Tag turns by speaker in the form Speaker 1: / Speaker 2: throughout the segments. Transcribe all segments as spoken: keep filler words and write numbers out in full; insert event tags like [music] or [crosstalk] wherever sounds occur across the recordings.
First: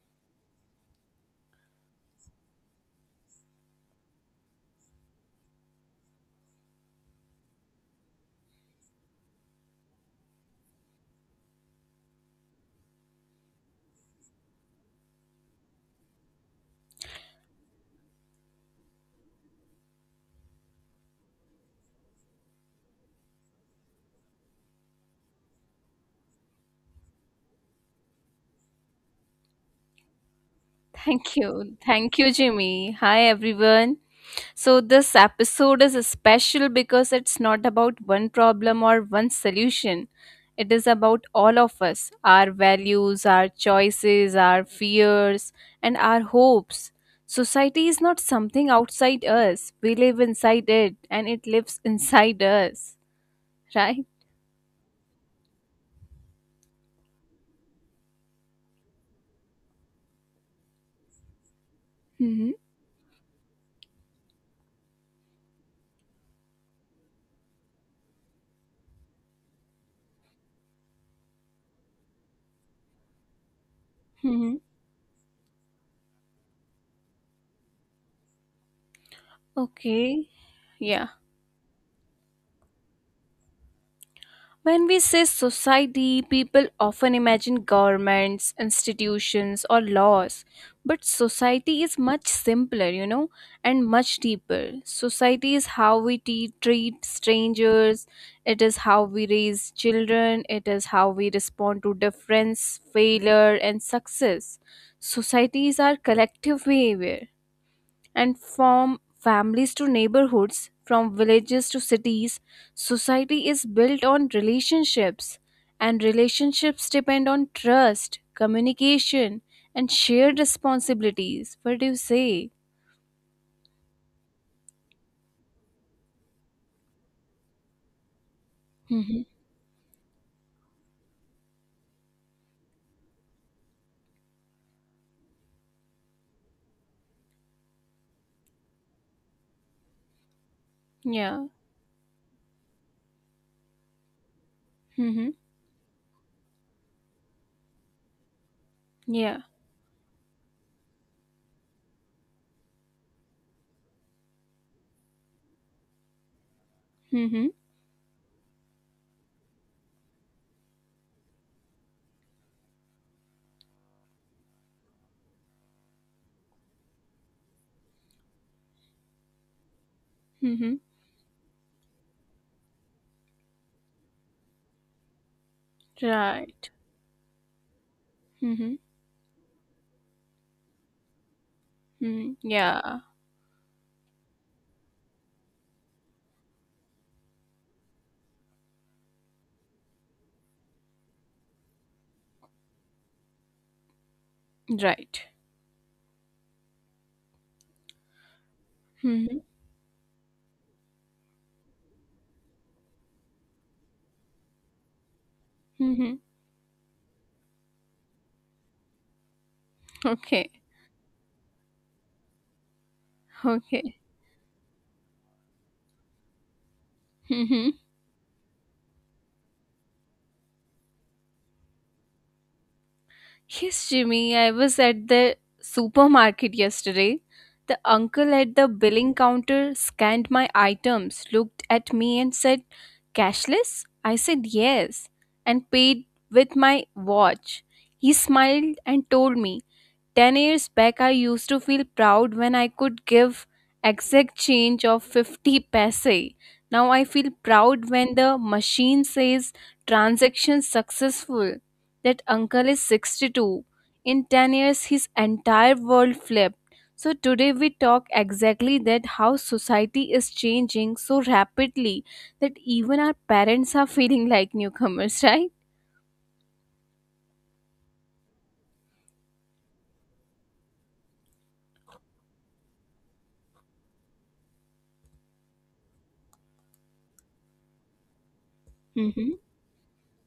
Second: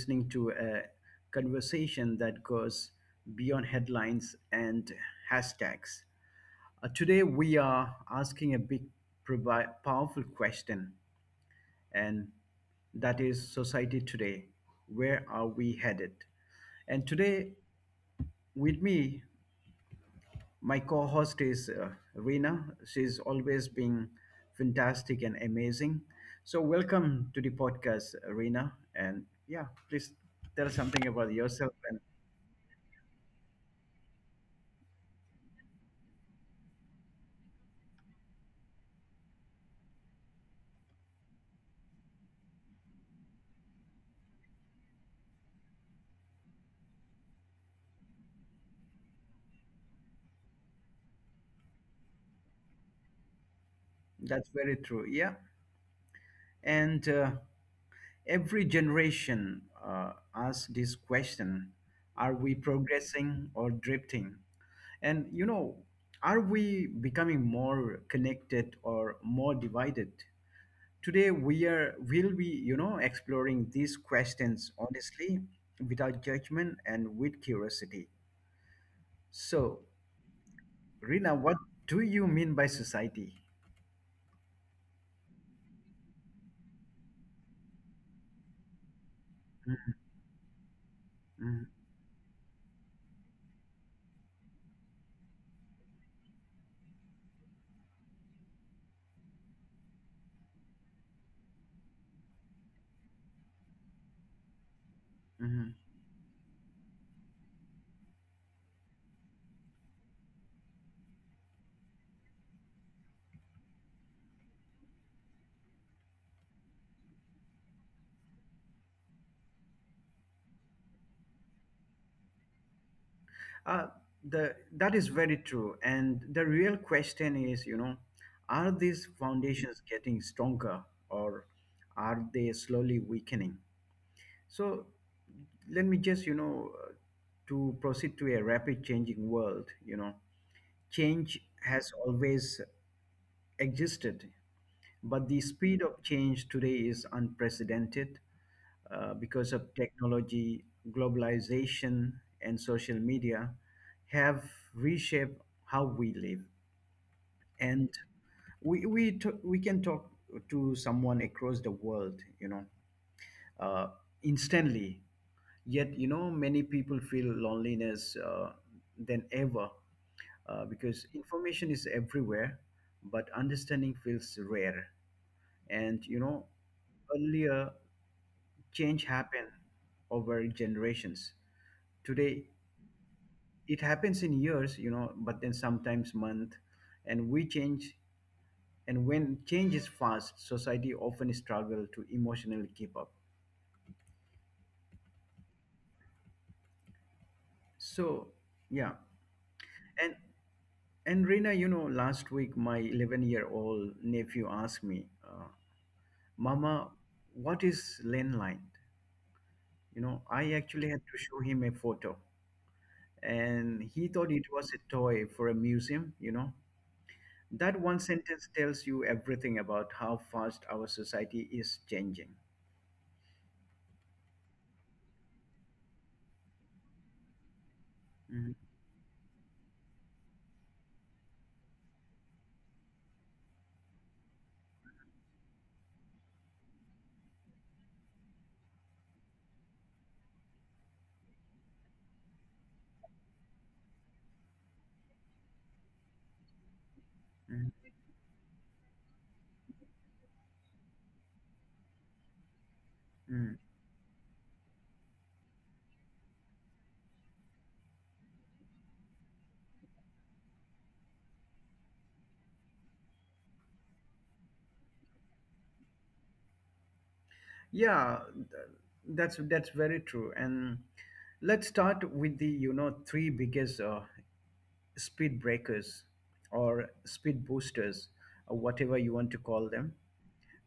Speaker 1: listening to a conversation that goes beyond headlines and hashtags. Uh, today, we are asking a big, provi- powerful question, and that is society today. Where are we headed? And today, with me my co host is uh, Rina. She's always been fantastic and amazing. So, welcome to the podcast, Rina. And yeah, please tell something about
Speaker 2: Thank
Speaker 1: yourself.
Speaker 2: you.
Speaker 1: And
Speaker 2: Thank you, Jimmy. Hi, everyone. So, this episode is special because it's not about one problem or one solution. It is about all of us, our values, our choices, our fears, and our hopes. Society is not something outside us. We live inside it and it lives [laughs] inside us, right?
Speaker 1: that's very true. Yeah. And uh, every generation uh, asks this question: are
Speaker 2: Mm-hmm.
Speaker 1: we progressing or drifting? And, you know, are we becoming more connected or more divided? Today we are will be you know exploring these
Speaker 2: Mm-hmm.
Speaker 1: questions honestly, without judgment and with curiosity. So,
Speaker 2: Okay. Yeah.
Speaker 1: Rina, what do you mean by society?
Speaker 2: When we say society, people often imagine governments, institutions, or laws. But
Speaker 1: Mhm,
Speaker 2: society is much simpler, you know, and much deeper. Society is how we te- treat strangers, it is how we raise children, it is how we respond to difference, failure, and success. Society
Speaker 1: mhm.
Speaker 2: is our collective behavior, and from families to neighborhoods, from villages to cities, society is built on relationships, and relationships depend on trust, communication, and shared responsibilities. What do you say?
Speaker 1: Uh, the that is very true, and the real question is, you know, are these
Speaker 2: Mm-hmm.
Speaker 1: foundations getting stronger or are they slowly weakening? So let me just, you know, uh, to proceed to a rapid changing world, you know. Change
Speaker 2: Yeah.
Speaker 1: has always existed, but
Speaker 2: Mm-hmm.
Speaker 1: the speed of change today is unprecedented uh,
Speaker 2: Yeah.
Speaker 1: because of technology, globalization, and social media have reshaped how we live.
Speaker 2: Mm-hmm.
Speaker 1: And we, we, t- we can talk to someone across the world, you know, uh, instantly. Yet, you know, many people feel loneliness uh, than ever uh,
Speaker 2: Mm-hmm.
Speaker 1: because information is everywhere, but understanding feels rare. And you know,
Speaker 2: Right.
Speaker 1: earlier
Speaker 2: Mm-hmm.
Speaker 1: change happened over generations.
Speaker 2: Mm.
Speaker 1: Today,
Speaker 2: Yeah.
Speaker 1: it happens in years, you know, but then sometimes month, and we change. And when change is fast, society often struggle to emotionally keep up.
Speaker 2: Right.
Speaker 1: So, yeah,
Speaker 2: Mm-hmm.
Speaker 1: and and Rina, you know, last week my eleven-year-old nephew asked me. uh,
Speaker 2: Mm-hmm.
Speaker 1: Mama, what is landline? You know, I
Speaker 2: Okay.
Speaker 1: actually had to show him a photo, and
Speaker 2: Okay.
Speaker 1: he thought it was a toy for a museum, you know. That
Speaker 2: [laughs]
Speaker 1: one sentence tells you everything about how fast our society is changing.
Speaker 2: Yes, Jimmy, I was at the supermarket yesterday. The uncle
Speaker 1: Mhm,
Speaker 2: at the billing counter scanned my items, looked at me, and said, "Cashless?" I said yes, and paid with my watch. He smiled and told me, "ten years back, I used to feel proud when I could give exact change of fifty paise. Now I feel
Speaker 1: mhm,
Speaker 2: proud when the machine says transaction successful." That uncle is
Speaker 1: mhm.
Speaker 2: sixty-two. In ten years, his entire world flipped. So today we talk exactly that, how society is changing so rapidly that even our parents are [laughs] feeling like newcomers,
Speaker 1: Yeah, th- that's that's very true. And let's start with the you know three biggest uh, speed breakers or speed boosters, or whatever you want to call
Speaker 2: right?
Speaker 1: them.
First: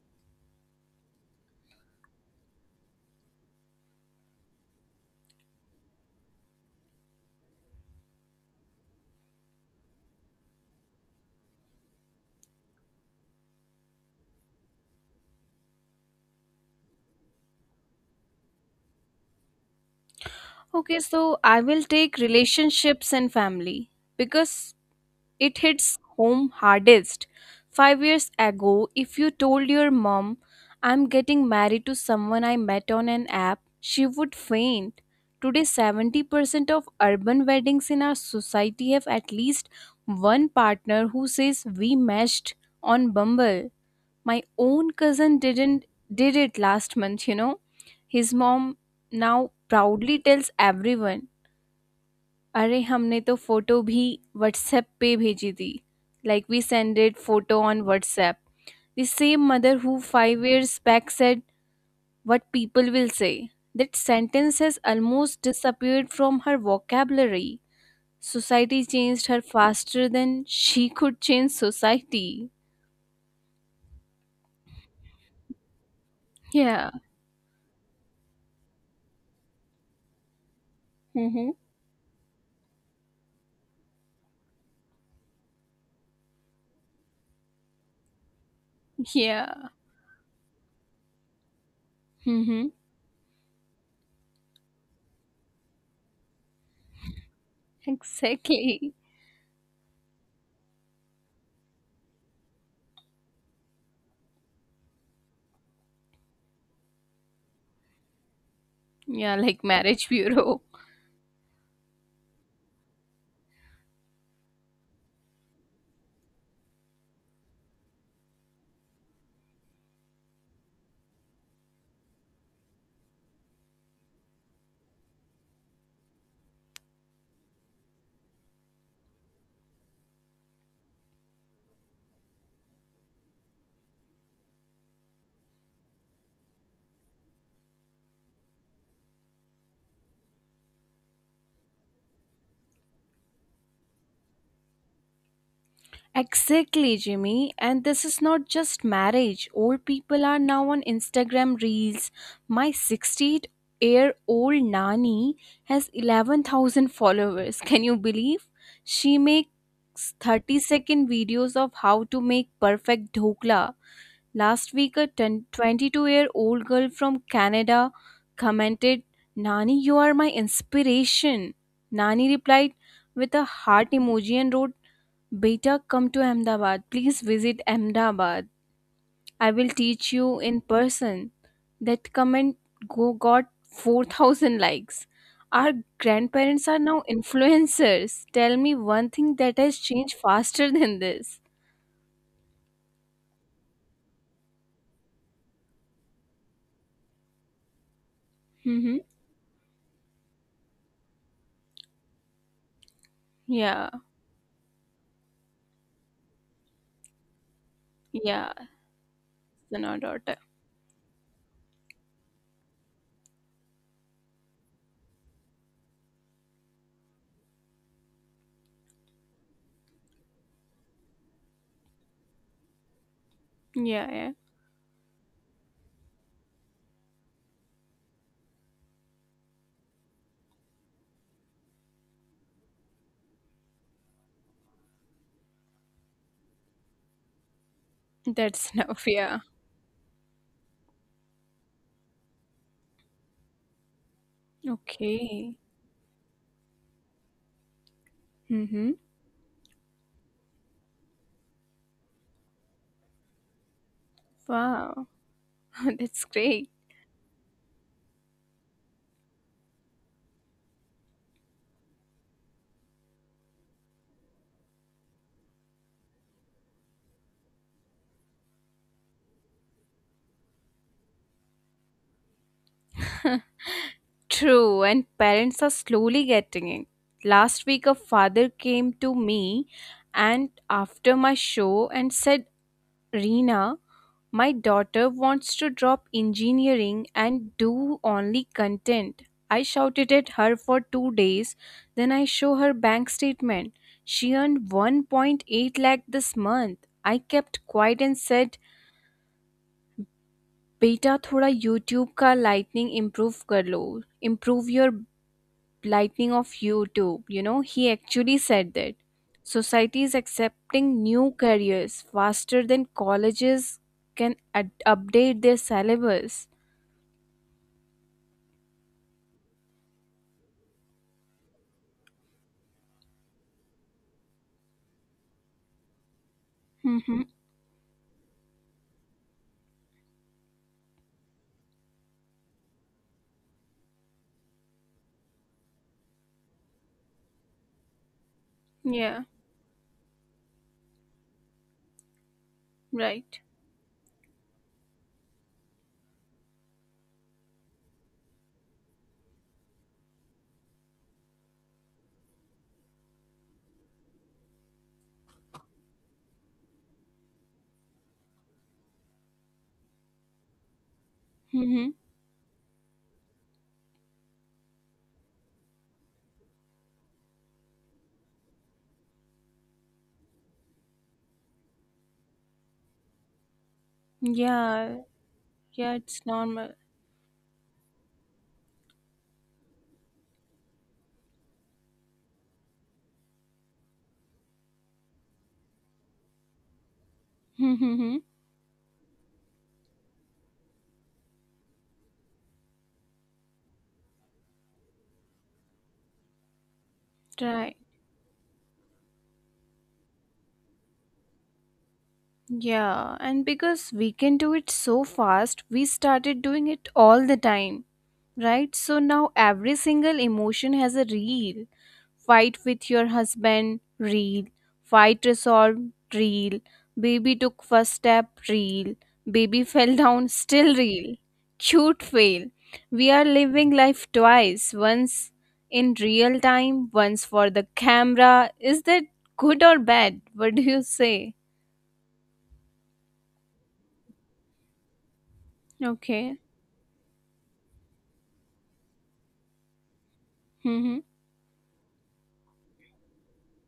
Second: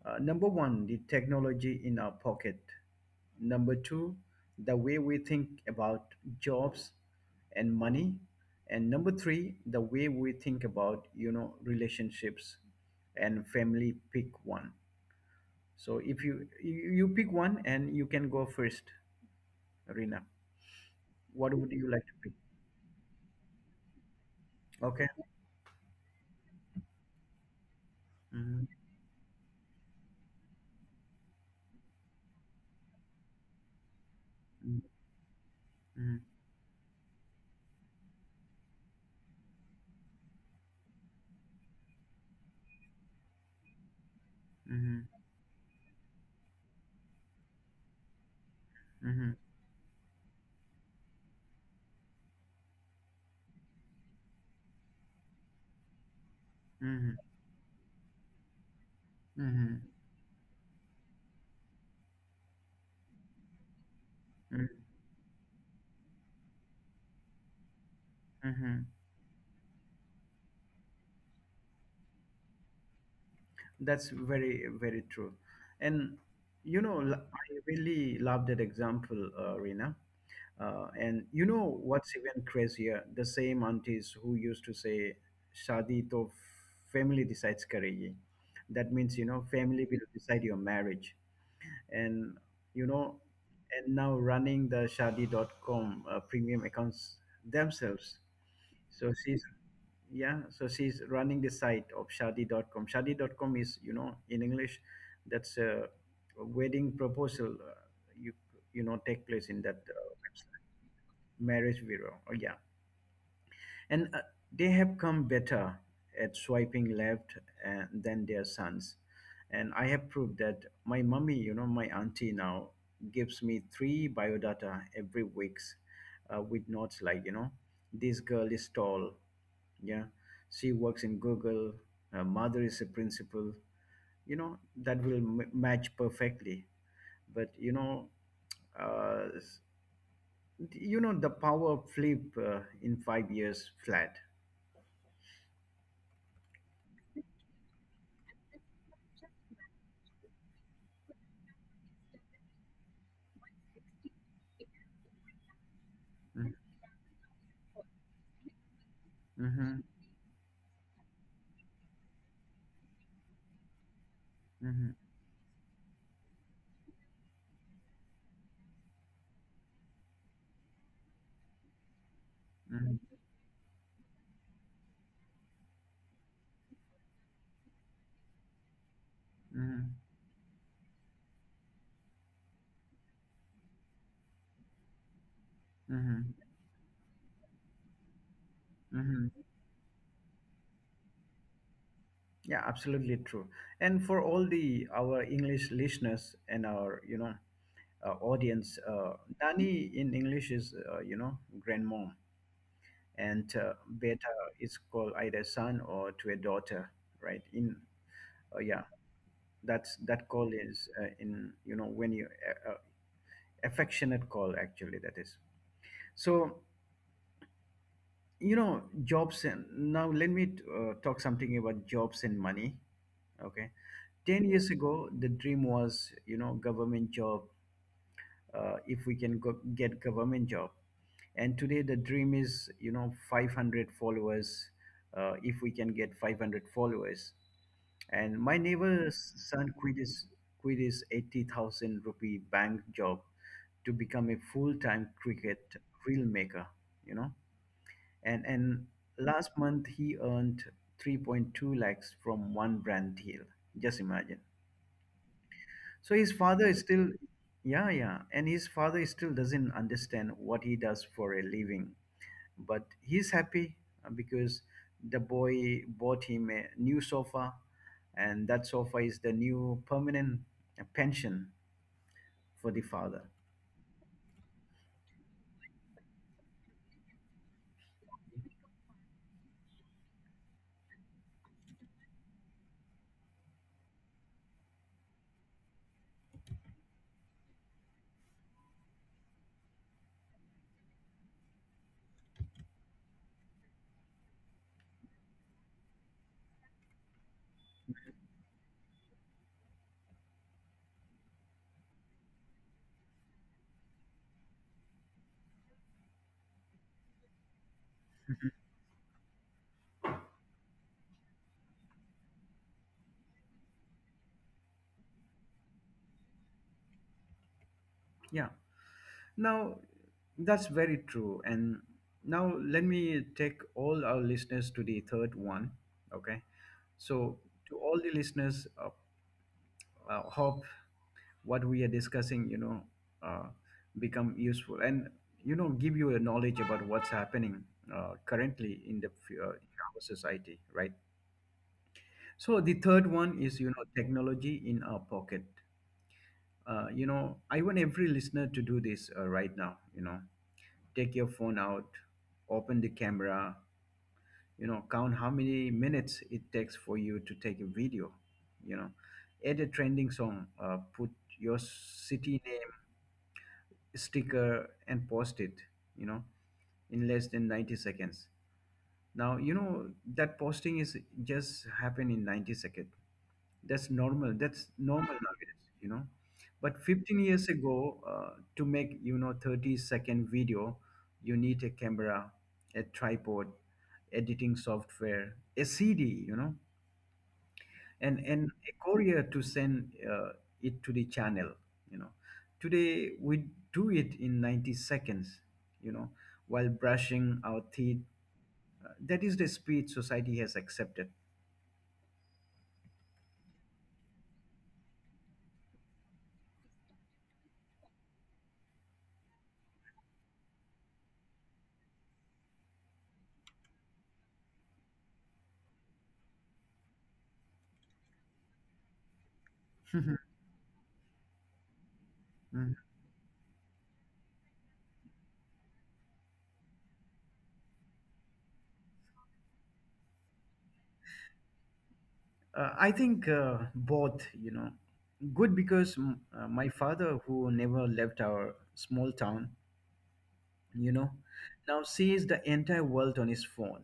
Speaker 1: Uh, number one, the technology in our pocket. Number two, the way we think about jobs and money. And number three, the way we think about, you know, relationships and family. Pick one. So if you you you pick one and you can go first, Rina.
Speaker 2: Okay, so
Speaker 1: What
Speaker 2: I
Speaker 1: would you
Speaker 2: will
Speaker 1: like to
Speaker 2: take
Speaker 1: pick?
Speaker 2: relationships and family because
Speaker 1: Okay.
Speaker 2: it hits home hardest. Five years
Speaker 1: Mhm,
Speaker 2: ago, if you told your mom, "I'm getting married to someone I met on an app," she would faint. Today,
Speaker 1: mhm,
Speaker 2: seventy percent of urban weddings in our society have at least one partner who says, "We meshed on Bumble." My own
Speaker 1: mhm,
Speaker 2: cousin didn't did it last month, you know. His mom
Speaker 1: mhm,
Speaker 2: now proudly tells everyone, अरे हमने तो photo भी WhatsApp पे भेजी थी, like we
Speaker 1: mhm,
Speaker 2: sended photo on WhatsApp. The same
Speaker 1: mhm,
Speaker 2: mother who five years back said, "What people will say." That
Speaker 1: mhm,
Speaker 2: sentence
Speaker 1: mhm,
Speaker 2: has almost disappeared from her vocabulary.
Speaker 1: mhm.
Speaker 2: Society changed her faster than she could change society.
Speaker 1: That's very, very true. And you
Speaker 2: Yeah.
Speaker 1: know, l- I really love that example, uh, Rina. Uh, and you
Speaker 2: Mm-hmm.
Speaker 1: know what's even crazier? The same aunties who used to say, Shadi to family decides karegi. That means, you know,
Speaker 2: Yeah.
Speaker 1: family will decide your marriage. And,
Speaker 2: Mm-hmm.
Speaker 1: you know, and now running the shadi dot com uh, premium accounts themselves.
Speaker 2: Exactly.
Speaker 1: So she's yeah so she's running the site of shadi dot com shadi dot com is you know in English, that's a wedding proposal, uh, you you know take
Speaker 2: Yeah,
Speaker 1: place in
Speaker 2: like
Speaker 1: that uh,
Speaker 2: marriage
Speaker 1: website.
Speaker 2: bureau.
Speaker 1: Marriage bureau. Oh, yeah, and uh, they have come better at swiping left uh, than their sons. And I have proved that my mummy, you know, my auntie now gives me three biodata every weeks uh, with notes like, you know, this girl is tall. Yeah. She works in Google. Her mother is a principal. You know, that will m- match perfectly. But, you know, uh, s- you know, the power flip uh, in five years flat.
Speaker 2: Exactly, Jimmy. And this is not just marriage. Old people are now on Instagram Reels. My sixty-eight year old Nani has
Speaker 1: Hmm.
Speaker 2: eleven thousand followers. Can you believe? She
Speaker 1: Mm-hmm.
Speaker 2: makes thirty second videos of how to make perfect dhokla. Last
Speaker 1: Mm-hmm.
Speaker 2: week, a twenty-two year old girl from Canada commented, "Nani, you are my inspiration." Nani replied
Speaker 1: Mm-hmm.
Speaker 2: with a heart emoji and wrote, "Beta, come to Ahmedabad. Please visit Ahmedabad. I will
Speaker 1: Mm-hmm.
Speaker 2: teach you in person." That comment go got four thousand likes. Our
Speaker 1: Mm-hmm.
Speaker 2: grandparents are now influencers. Tell me one thing
Speaker 1: Mm-hmm.
Speaker 2: that has changed faster than this.
Speaker 1: Yeah, absolutely true. And for all the our English listeners and our you know uh, audience,
Speaker 2: Mm-hmm.
Speaker 1: uh, Nani in English is, uh, you know grandmom, and uh,
Speaker 2: Yeah,
Speaker 1: Beta is called either son or to a daughter, right? In
Speaker 2: yeah,
Speaker 1: uh, yeah,
Speaker 2: son
Speaker 1: that's
Speaker 2: or
Speaker 1: that
Speaker 2: daughter.
Speaker 1: call is, uh, in, you know when you, uh, uh, affectionate call actually that is. So you know jobs, and now let me uh, talk something about jobs and money. Okay.
Speaker 2: Yeah, yeah.
Speaker 1: ten years ago the dream was, you know government job, uh, if we can go- get government job. And today the dream is, you know five hundred followers, uh, if we can get five hundred followers. And my
Speaker 2: That's [laughs] enough.
Speaker 1: neighbor's
Speaker 2: Yeah.
Speaker 1: son quit his quit his eighty thousand rupee bank job to become a full-time
Speaker 2: Okay.
Speaker 1: cricket reel maker. You know and and
Speaker 2: Mm-hmm.
Speaker 1: last month he earned three point two lakhs from one brand deal. Just imagine.
Speaker 2: Wow, [laughs]
Speaker 1: So
Speaker 2: that's
Speaker 1: his father
Speaker 2: great.
Speaker 1: is still, yeah, yeah, and his father still doesn't understand what he does for a living, but he's happy uh, because the boy bought him a new sofa, and that sofa is the new permanent uh, pension for the father.
Speaker 2: [laughs] True, and parents are slowly getting it. Last week, a father came to me and after my show and said, "Reena, my daughter wants to drop engineering and do only content. I shouted at her for two days, then I show her bank statement. She earned one point eight lakh this month. I kept quiet and said, बेटा थोड़ा YouTube का lightning improve कर लो, improve your lightning of YouTube. You know, he actually said that society is accepting new careers faster than colleges can ad- update their syllabus."
Speaker 1: Yeah. Now, that's very true. And now let me take all our listeners to the third one. Okay.
Speaker 2: Mm-hmm.
Speaker 1: So, to all the listeners, uh, uh, hope what we are discussing, you know uh, become useful and you know give you a knowledge about what's happening uh, currently in the
Speaker 2: Yeah,
Speaker 1: f- uh, in our society, right? So the third one
Speaker 2: right.
Speaker 1: is, you know technology in our pocket. uh, you know I want every listener to do this uh, right now. you know take your phone out, open the camera, you know count how many minutes it takes for you to take a video, you know add a trending song, uh, put your
Speaker 2: Mm-hmm.
Speaker 1: city name sticker, and post it you know in less than ninety seconds. Now, you know that posting is just happen in ninety seconds. That's normal. that's
Speaker 2: Yeah,
Speaker 1: normal nowadays, you
Speaker 2: yeah,
Speaker 1: know
Speaker 2: it's normal.
Speaker 1: but fifteen years ago, uh, to make, you know thirty second video, you need a camera, a tripod, editing software, a cd, you know and
Speaker 2: Mm-hmm.
Speaker 1: and a courier to send uh, it to the channel. you know today we do it in ninety seconds, you know while brushing our
Speaker 2: Right.
Speaker 1: teeth. Uh, that is the speed society has accepted.
Speaker 2: Yeah, and because we can do it so fast, we started doing it all the time, right? So now every single emotion has a reel. Fight with your husband, real. Fight resolved, real. Baby took first step, real. Baby [laughs]
Speaker 1: [laughs]
Speaker 2: fell
Speaker 1: Mhm.
Speaker 2: down still real. Cute fail.
Speaker 1: Mhm.
Speaker 2: We are living life twice, once in real time, once for the camera. Is that good or bad? What do you say?
Speaker 1: Uh, I think, uh, both, you know good because, mm, uh,
Speaker 2: Okay.
Speaker 1: my father who never left our small town, you know
Speaker 2: Mm-hmm.
Speaker 1: now sees the entire world on his phone.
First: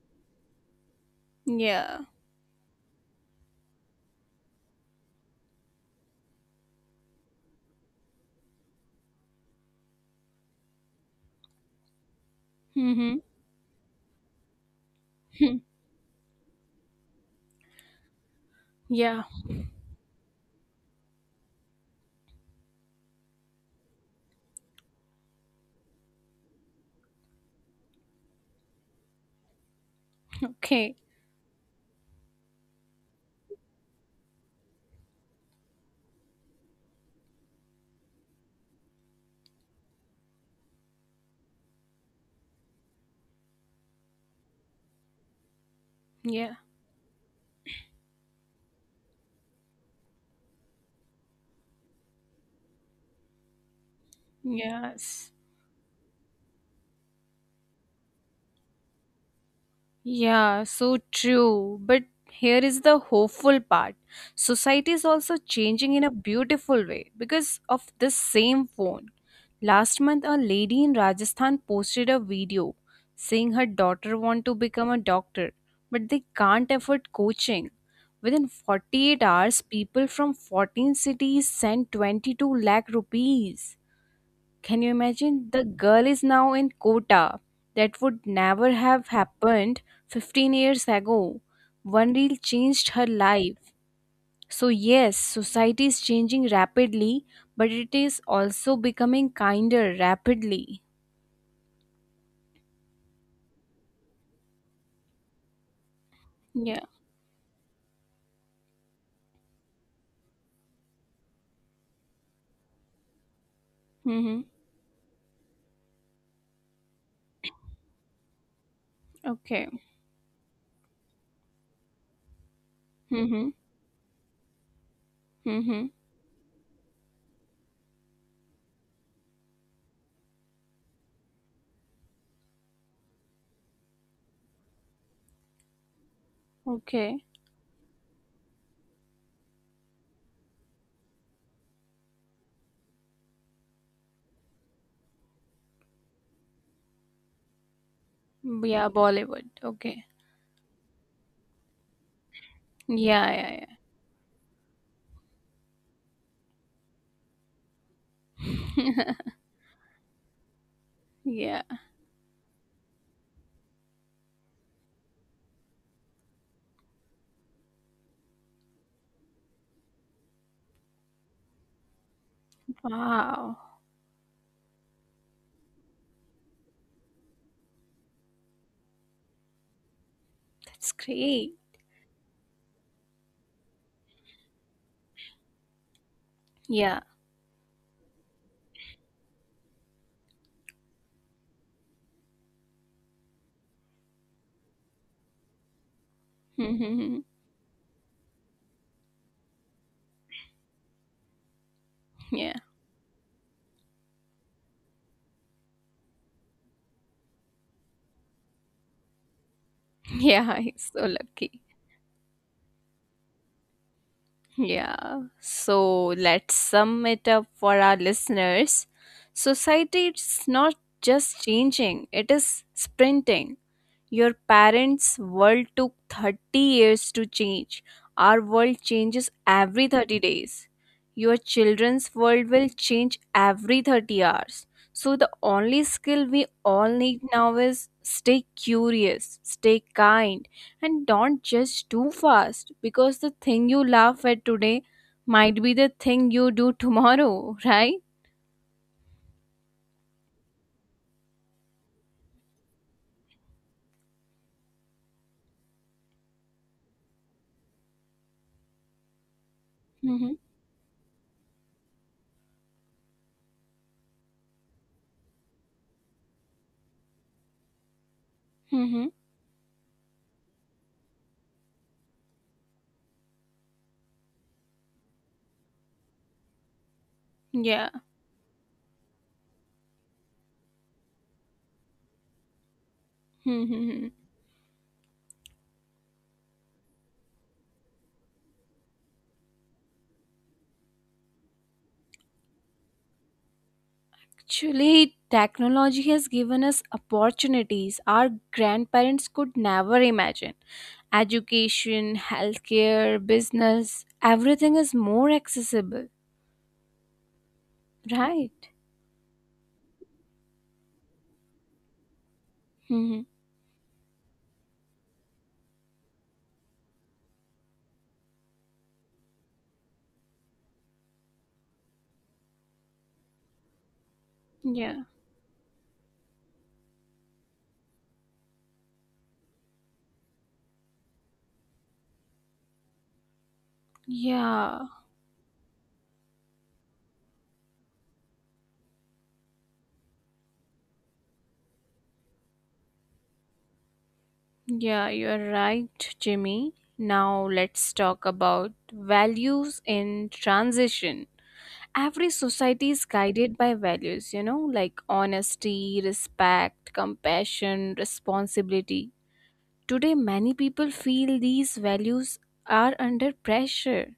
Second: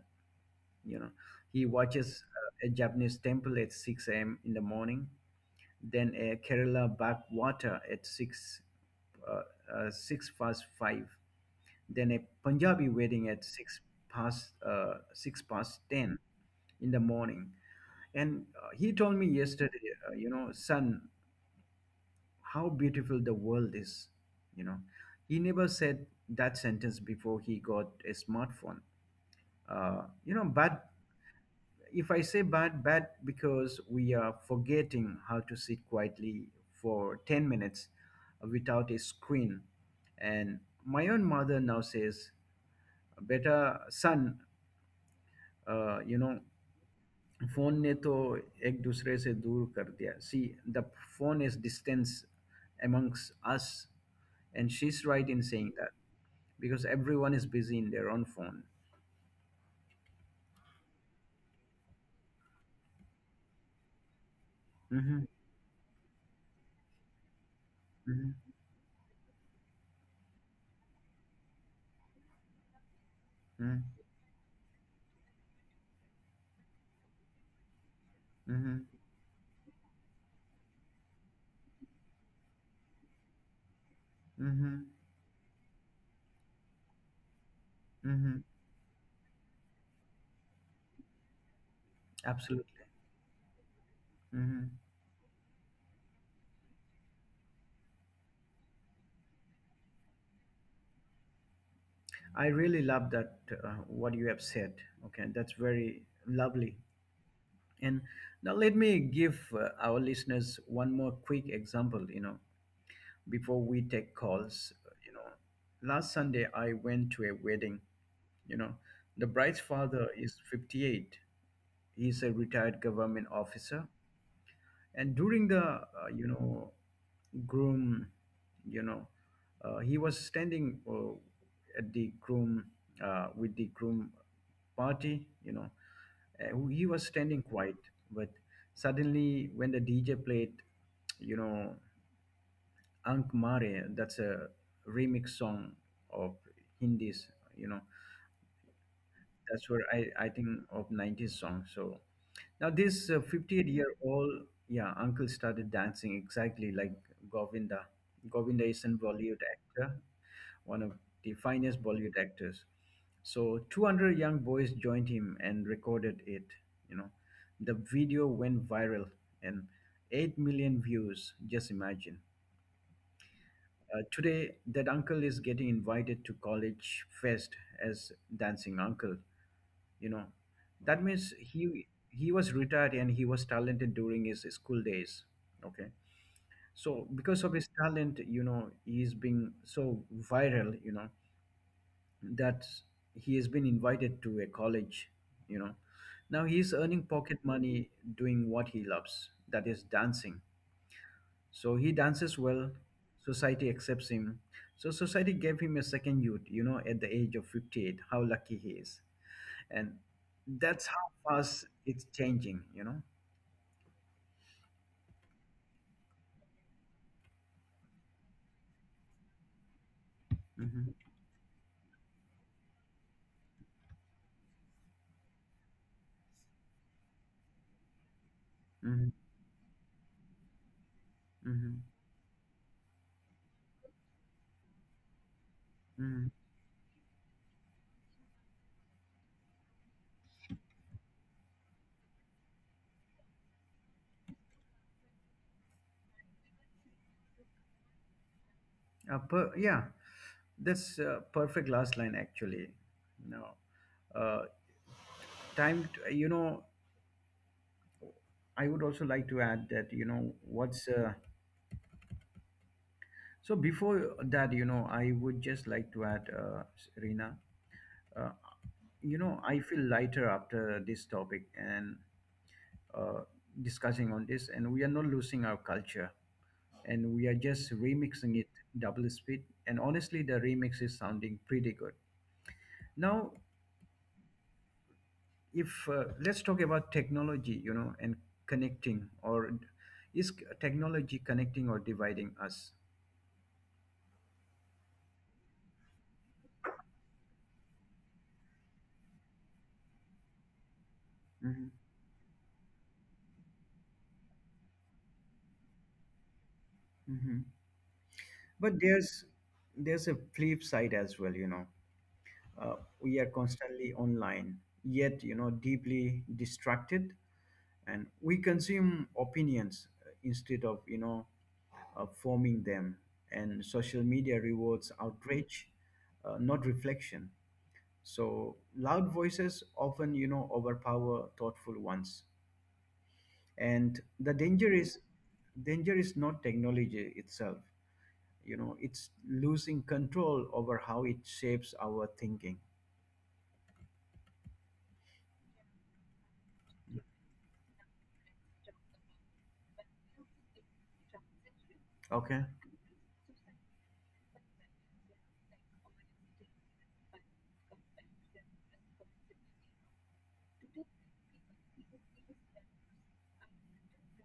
Speaker 1: you know he
Speaker 2: Yeah.
Speaker 1: watches uh, a Japanese temple at six a m in the morning, then a Kerala backwater at six uh, uh, six past five, then a Punjabi
Speaker 2: Mm-hmm.
Speaker 1: wedding at six past uh, six past ten in the morning. And uh, he told
Speaker 2: [laughs] Yeah.
Speaker 1: me yesterday, uh, you know, son, how beautiful the world is. You know, he never said that sentence before he got a smartphone. Uh, you know, but
Speaker 2: Okay.
Speaker 1: if I say bad, bad because we are forgetting how to sit quietly for ten minutes without a screen. And my own mother now says, Beta, son, uh, you know,
Speaker 2: Yeah.
Speaker 1: phone ne to ek dusre se दूर kar diya. See, the phone is distance amongst us, and she's right
Speaker 2: Yes.
Speaker 1: in saying that, because everyone is busy in their own phone.
Speaker 2: Yeah, so true. But here is the hopeful part. Society is
Speaker 1: Mm-hmm,
Speaker 2: also changing in a beautiful way because of this
Speaker 1: mm-hmm,
Speaker 2: same phone. Last month, a lady in Rajasthan posted a video saying her daughter want to become a doctor, but they can't afford coaching. Within
Speaker 1: mm-hmm, mm-hmm,
Speaker 2: forty-eight hours, people from fourteen cities sent twenty-two lakh rupees. Can
Speaker 1: mm-hmm.
Speaker 2: you imagine? The girl is now in Kota. That would
Speaker 1: Mm-hmm.
Speaker 2: never have happened fifteen years ago. One reel changed
Speaker 1: Absolutely.
Speaker 2: her life. So,
Speaker 1: hmm
Speaker 2: yes, society is changing rapidly, but it is also becoming kinder rapidly.
Speaker 1: I really love that, uh, what you have said. Okay, that's very lovely.
Speaker 2: Yeah.
Speaker 1: And now let me give uh, our listeners one more quick example. You know, before we take
Speaker 2: Mm-hmm.
Speaker 1: calls, you know, last Sunday I went to a wedding. You know, the bride's
Speaker 2: Okay.
Speaker 1: father is fifty-eight. He's a retired government
Speaker 2: Mm-hmm.
Speaker 1: officer, and during the
Speaker 2: Mm-hmm.
Speaker 1: uh, you know groom, you know uh, he was standing uh, at the groom, uh, with the groom party, you know uh, who he was
Speaker 2: Okay.
Speaker 1: standing quiet. But suddenly when the dj played, you know ank mare, that's a remix song of hindis, you know
Speaker 2: Yeah, Bollywood.
Speaker 1: that's what
Speaker 2: Okay.
Speaker 1: I, I think of nineties song. So now this uh,
Speaker 2: Yeah, yeah,
Speaker 1: fifty-eight year old, yeah, uncle started dancing exactly like Govinda. Govinda is a
Speaker 2: yeah.
Speaker 1: Bollywood actor, one of the
Speaker 2: [laughs] Yeah.
Speaker 1: finest Bollywood actors. So two hundred young boys joined him and recorded it. You know, the video went viral, and eight million views. Just imagine.
Speaker 2: Wow.
Speaker 1: Uh, today, that uncle is getting invited to college fest as dancing uncle. you know
Speaker 2: That's
Speaker 1: that means
Speaker 2: great.
Speaker 1: he he was retired and he was talented during his school days. Okay,
Speaker 2: Yeah.
Speaker 1: so because of his talent, you know he's been so viral, you know that he has been invited to a college. you know now he's earning
Speaker 2: Mm-hmm.
Speaker 1: pocket money doing what he loves, that is dancing, so he dances
Speaker 2: Yeah.
Speaker 1: well. Society accepts him, so society gave him a second youth, you know at the age of fifty-eight. How lucky he is! And
Speaker 2: [laughs] Yeah,
Speaker 1: that's
Speaker 2: he's so
Speaker 1: how
Speaker 2: lucky.
Speaker 1: fast it's changing you know
Speaker 2: Yeah. So let's sum it up for our listeners. Society is not
Speaker 1: mm-hmm,
Speaker 2: just changing, it is sprinting. Your parents' world took thirty years to change. Our world
Speaker 1: mm-hmm,
Speaker 2: changes every thirty days. Your
Speaker 1: mm-hmm,
Speaker 2: children's world will change every thirty hours. So, the only skill
Speaker 1: mm-hmm.
Speaker 2: we all need now is stay curious, stay kind, and don't judge too fast, because the thing you laugh at today might be the thing you do tomorrow, [laughs] right?
Speaker 1: Uh, per- yeah that's uh, perfect last line actually. No uh, time t- you know i would also like to add that you know
Speaker 2: Mm-hmm.
Speaker 1: what's uh, so before that you know i would just like to add, uh, Rina, uh,
Speaker 2: Mm-hmm.
Speaker 1: you know, I feel lighter after this topic and, uh, discussing on this, and we are not losing our culture, and we are just remixing it double speed, and honestly the remix is sounding pretty good now.
Speaker 2: Yeah. [laughs]
Speaker 1: If uh, Let's talk about technology, you know, and connecting or is c- technology connecting or dividing us?
Speaker 2: Actually, technology has given us opportunities our grandparents could never imagine.
Speaker 1: Hmm,
Speaker 2: Education, healthcare, business, everything is more accessible,
Speaker 1: hmm.
Speaker 2: right?
Speaker 1: But there's there's a flip side as well, you know. uh,
Speaker 2: Hmm.
Speaker 1: we are constantly online, yet, you know, deeply distracted, and we consume opinions, uh, instead of, you know uh, forming them. And social media rewards
Speaker 2: Yeah.
Speaker 1: outrage, uh, not reflection. So loud voices often, you know, overpower thoughtful ones. And the danger
Speaker 2: Yeah.
Speaker 1: is danger is not technology itself, you know. It's losing control over how it shapes our thinking.
Speaker 2: Yeah, you're right, Jimmy. Now let's talk about values in transition. Every
Speaker 1: Okay.
Speaker 2: society is guided by values, you know, like honesty, respect, compassion, responsibility. Today, many people feel these values are under pressure.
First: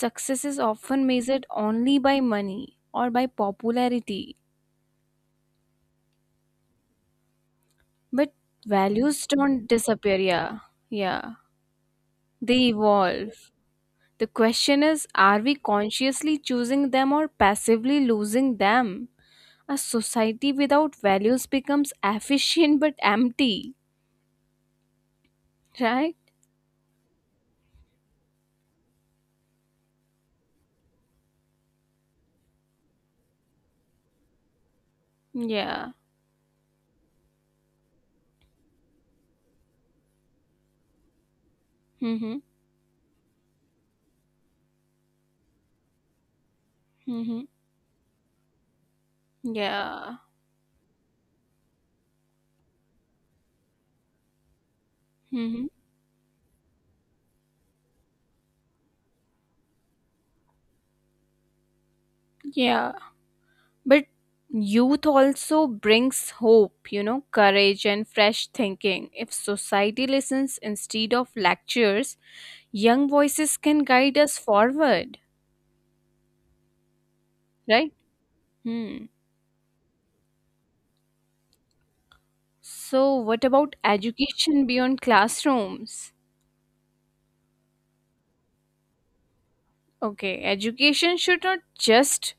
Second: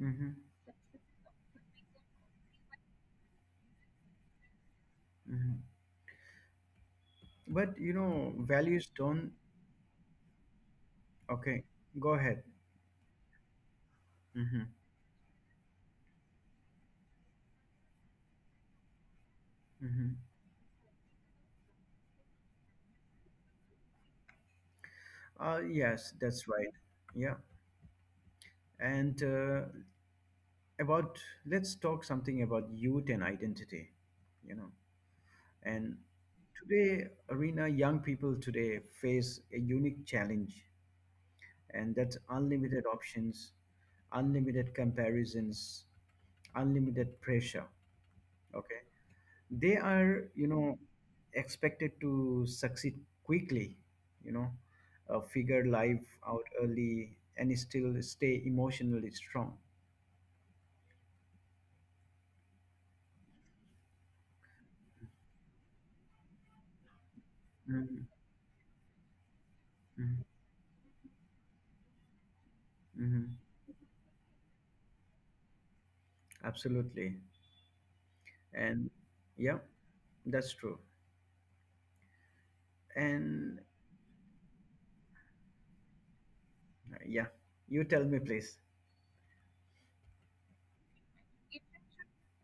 Speaker 1: Mm-hmm.
Speaker 2: is often measured only by money or by popularity.
Speaker 1: Mm-hmm. But you
Speaker 2: But
Speaker 1: know, values
Speaker 2: values
Speaker 1: don't.
Speaker 2: don't disappear, yeah. Yeah.
Speaker 1: Okay, go ahead.
Speaker 2: They evolve. The
Speaker 1: Mm-hmm.
Speaker 2: question is, are we consciously choosing them or passively losing them? A
Speaker 1: Mm-hmm.
Speaker 2: society without values becomes efficient but empty,
Speaker 1: Uh, yes,
Speaker 2: right?
Speaker 1: that's right. Yeah. And uh, about, let's talk something about youth and identity, you know.
Speaker 2: Yeah.
Speaker 1: And today, Arena, young people today face a unique challenge, and that's
Speaker 2: Mm-hmm.
Speaker 1: unlimited options, unlimited comparisons, unlimited
Speaker 2: Mm-hmm.
Speaker 1: pressure. Okay. They are,
Speaker 2: Yeah.
Speaker 1: you know, expected to succeed quickly, you know, uh, figure
Speaker 2: Mm-hmm.
Speaker 1: life out early and still stay emotionally strong.
Speaker 2: Yeah. But youth also brings hope, you know, courage
Speaker 1: Mhm,
Speaker 2: and fresh thinking. If society
Speaker 1: mhm,
Speaker 2: listens instead of lectures, young
Speaker 1: mhm.
Speaker 2: voices can guide us forward,
Speaker 1: Absolutely.
Speaker 2: right?
Speaker 1: And
Speaker 2: Hmm.
Speaker 1: yeah, that's true.
Speaker 2: So, what
Speaker 1: And
Speaker 2: about education beyond classrooms?
Speaker 1: uh, yeah, you tell me please.
Speaker 2: Okay, education should not just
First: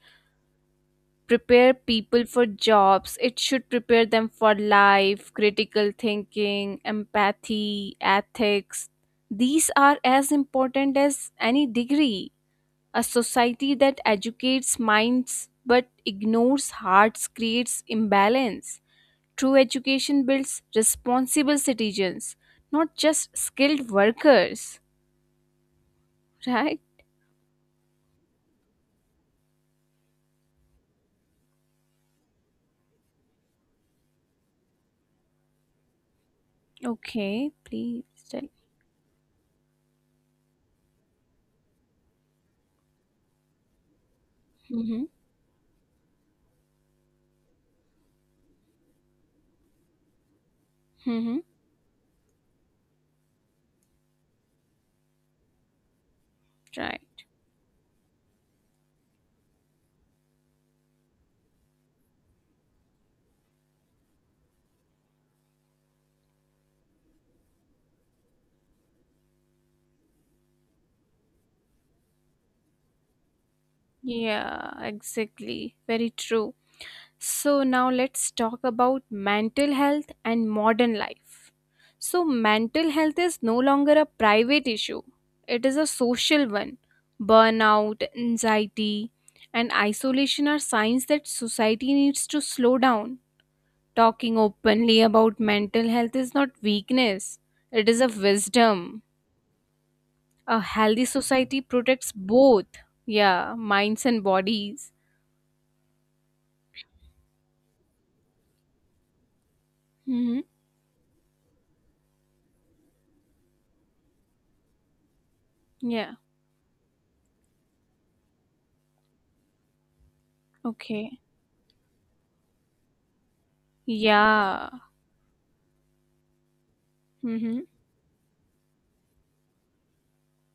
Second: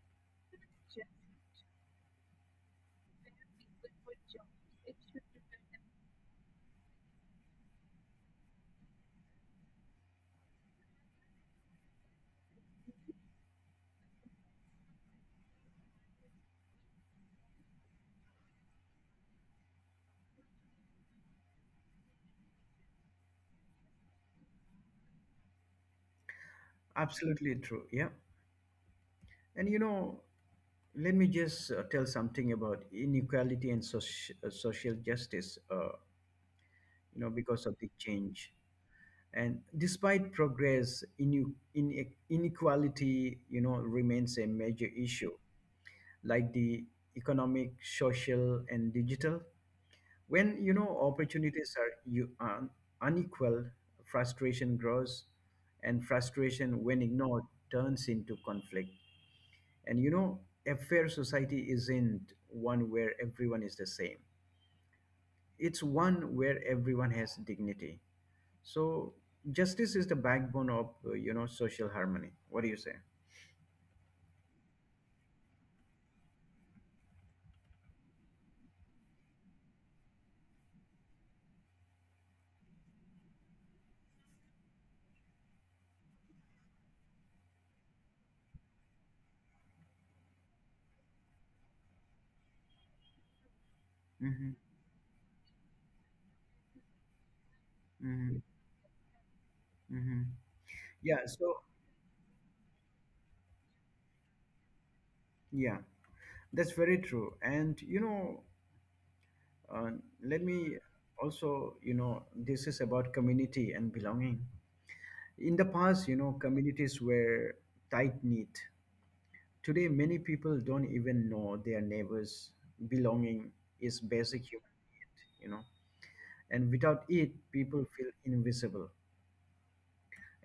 Speaker 2: prepare people for jobs, it should prepare them for life. Critical thinking, empathy, ethics, these are as important as any degree. A society that educates minds but ignores hearts creates imbalance. True education builds responsible citizens, not just skilled workers, right?
Speaker 1: Absolutely true, yeah. And you know, let me just uh, tell something about inequality and soci- uh, social justice. Uh, you know,
Speaker 2: Okay,
Speaker 1: because of the
Speaker 2: please tell.
Speaker 1: change. And despite progress, ine- ine- inequality, you know, remains a major
Speaker 2: Mm-hmm.
Speaker 1: issue, like the economic, social, and digital. When you know
Speaker 2: Mm-hmm.
Speaker 1: opportunities are you un- unequal, frustration grows, and frustration,
Speaker 2: Right.
Speaker 1: when ignored, turns into conflict. And you know, a fair society isn't one where everyone is the same. It's one where everyone has dignity. So justice is the backbone of, uh, you know, social harmony. What do you say?
Speaker 2: Yeah, exactly. Very true. So now let's talk about mental health and modern life. So mental health is no longer a private issue. It is a social one. Burnout, anxiety, and isolation are signs that society needs to slow down. Talking
Speaker 1: Mm-hmm.
Speaker 2: openly about mental health is not weakness. It is a
Speaker 1: Mm-hmm.
Speaker 2: wisdom.
Speaker 1: Hmm.
Speaker 2: A healthy
Speaker 1: Yeah.
Speaker 2: society
Speaker 1: So
Speaker 2: protects both, yeah, minds and bodies.
Speaker 1: yeah, that's very true. And you know, uh,
Speaker 2: Mm-hmm.
Speaker 1: let me also, you know, this is about community and belonging. In the
Speaker 2: Yeah.
Speaker 1: past, you know, communities were tight knit. Today, many people don't
Speaker 2: Okay.
Speaker 1: even know their neighbors. Belonging is basic
Speaker 2: Yeah.
Speaker 1: human need, you know, and without it,
Speaker 2: Mm-hmm.
Speaker 1: people feel invisible.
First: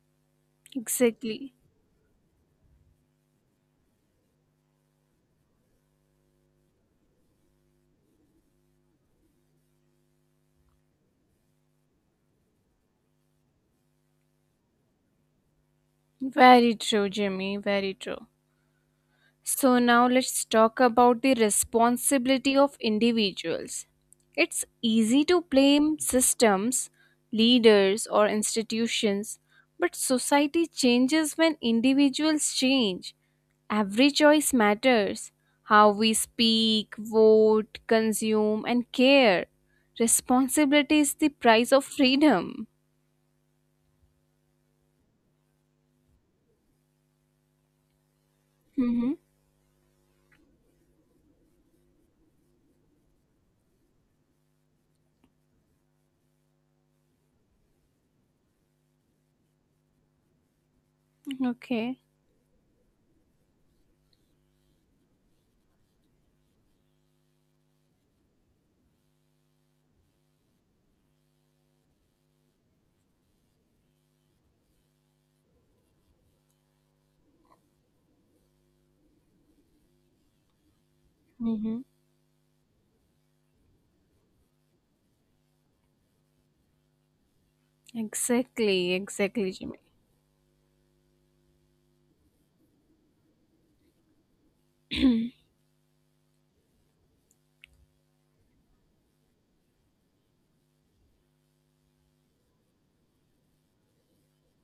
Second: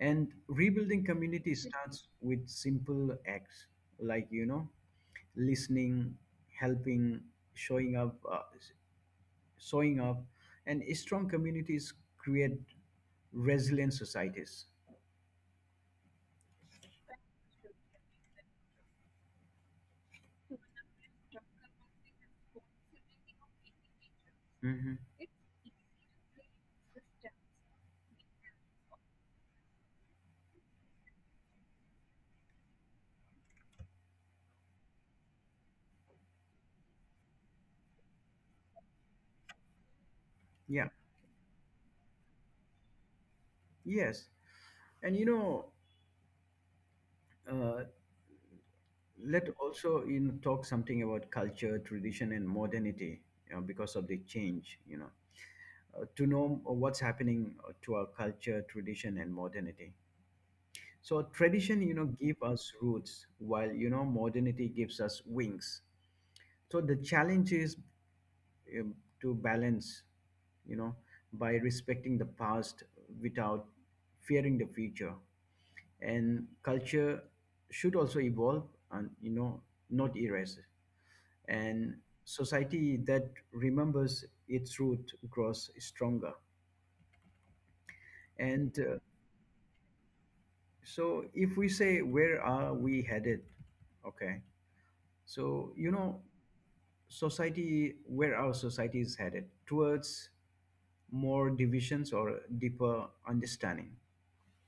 Speaker 1: And rebuilding
Speaker 2: Exactly.
Speaker 1: community starts with simple acts like, you know, listening, helping, showing up, uh, showing up. And strong communities create resilient societies.
Speaker 2: Very true, Jimmy. Very true. So now let's talk about the responsibility of individuals. It's
Speaker 1: Hmm.
Speaker 2: easy to blame systems, leaders, or institutions, but society changes when individuals change. Every choice matters. How we speak, vote, consume, and care.
Speaker 1: Yeah,
Speaker 2: Responsibility is the price of freedom.
Speaker 1: yes. And, you know, uh,
Speaker 2: Mm-hmm.
Speaker 1: let also, you know, talk something about culture, tradition, and modernity, you know, because of the change, you know, uh, to know what's happening uh, to our culture, tradition, and modernity. So tradition, you
Speaker 2: Okay.
Speaker 1: know, give us roots while, you know, modernity gives us wings. So the challenge is, um, to balance, you know, by respecting the past without fearing the future. And culture should also evolve and, you know, not erase.
Speaker 2: Mm-hmm.
Speaker 1: And society that remembers its root grows stronger. And uh,
Speaker 2: Exactly. Exactly, Jimmy.
Speaker 1: so if we say, where are we headed? Okay.
Speaker 2: [clears throat]
Speaker 1: So, you know, society where our society is headed towards more divisions or deeper understanding?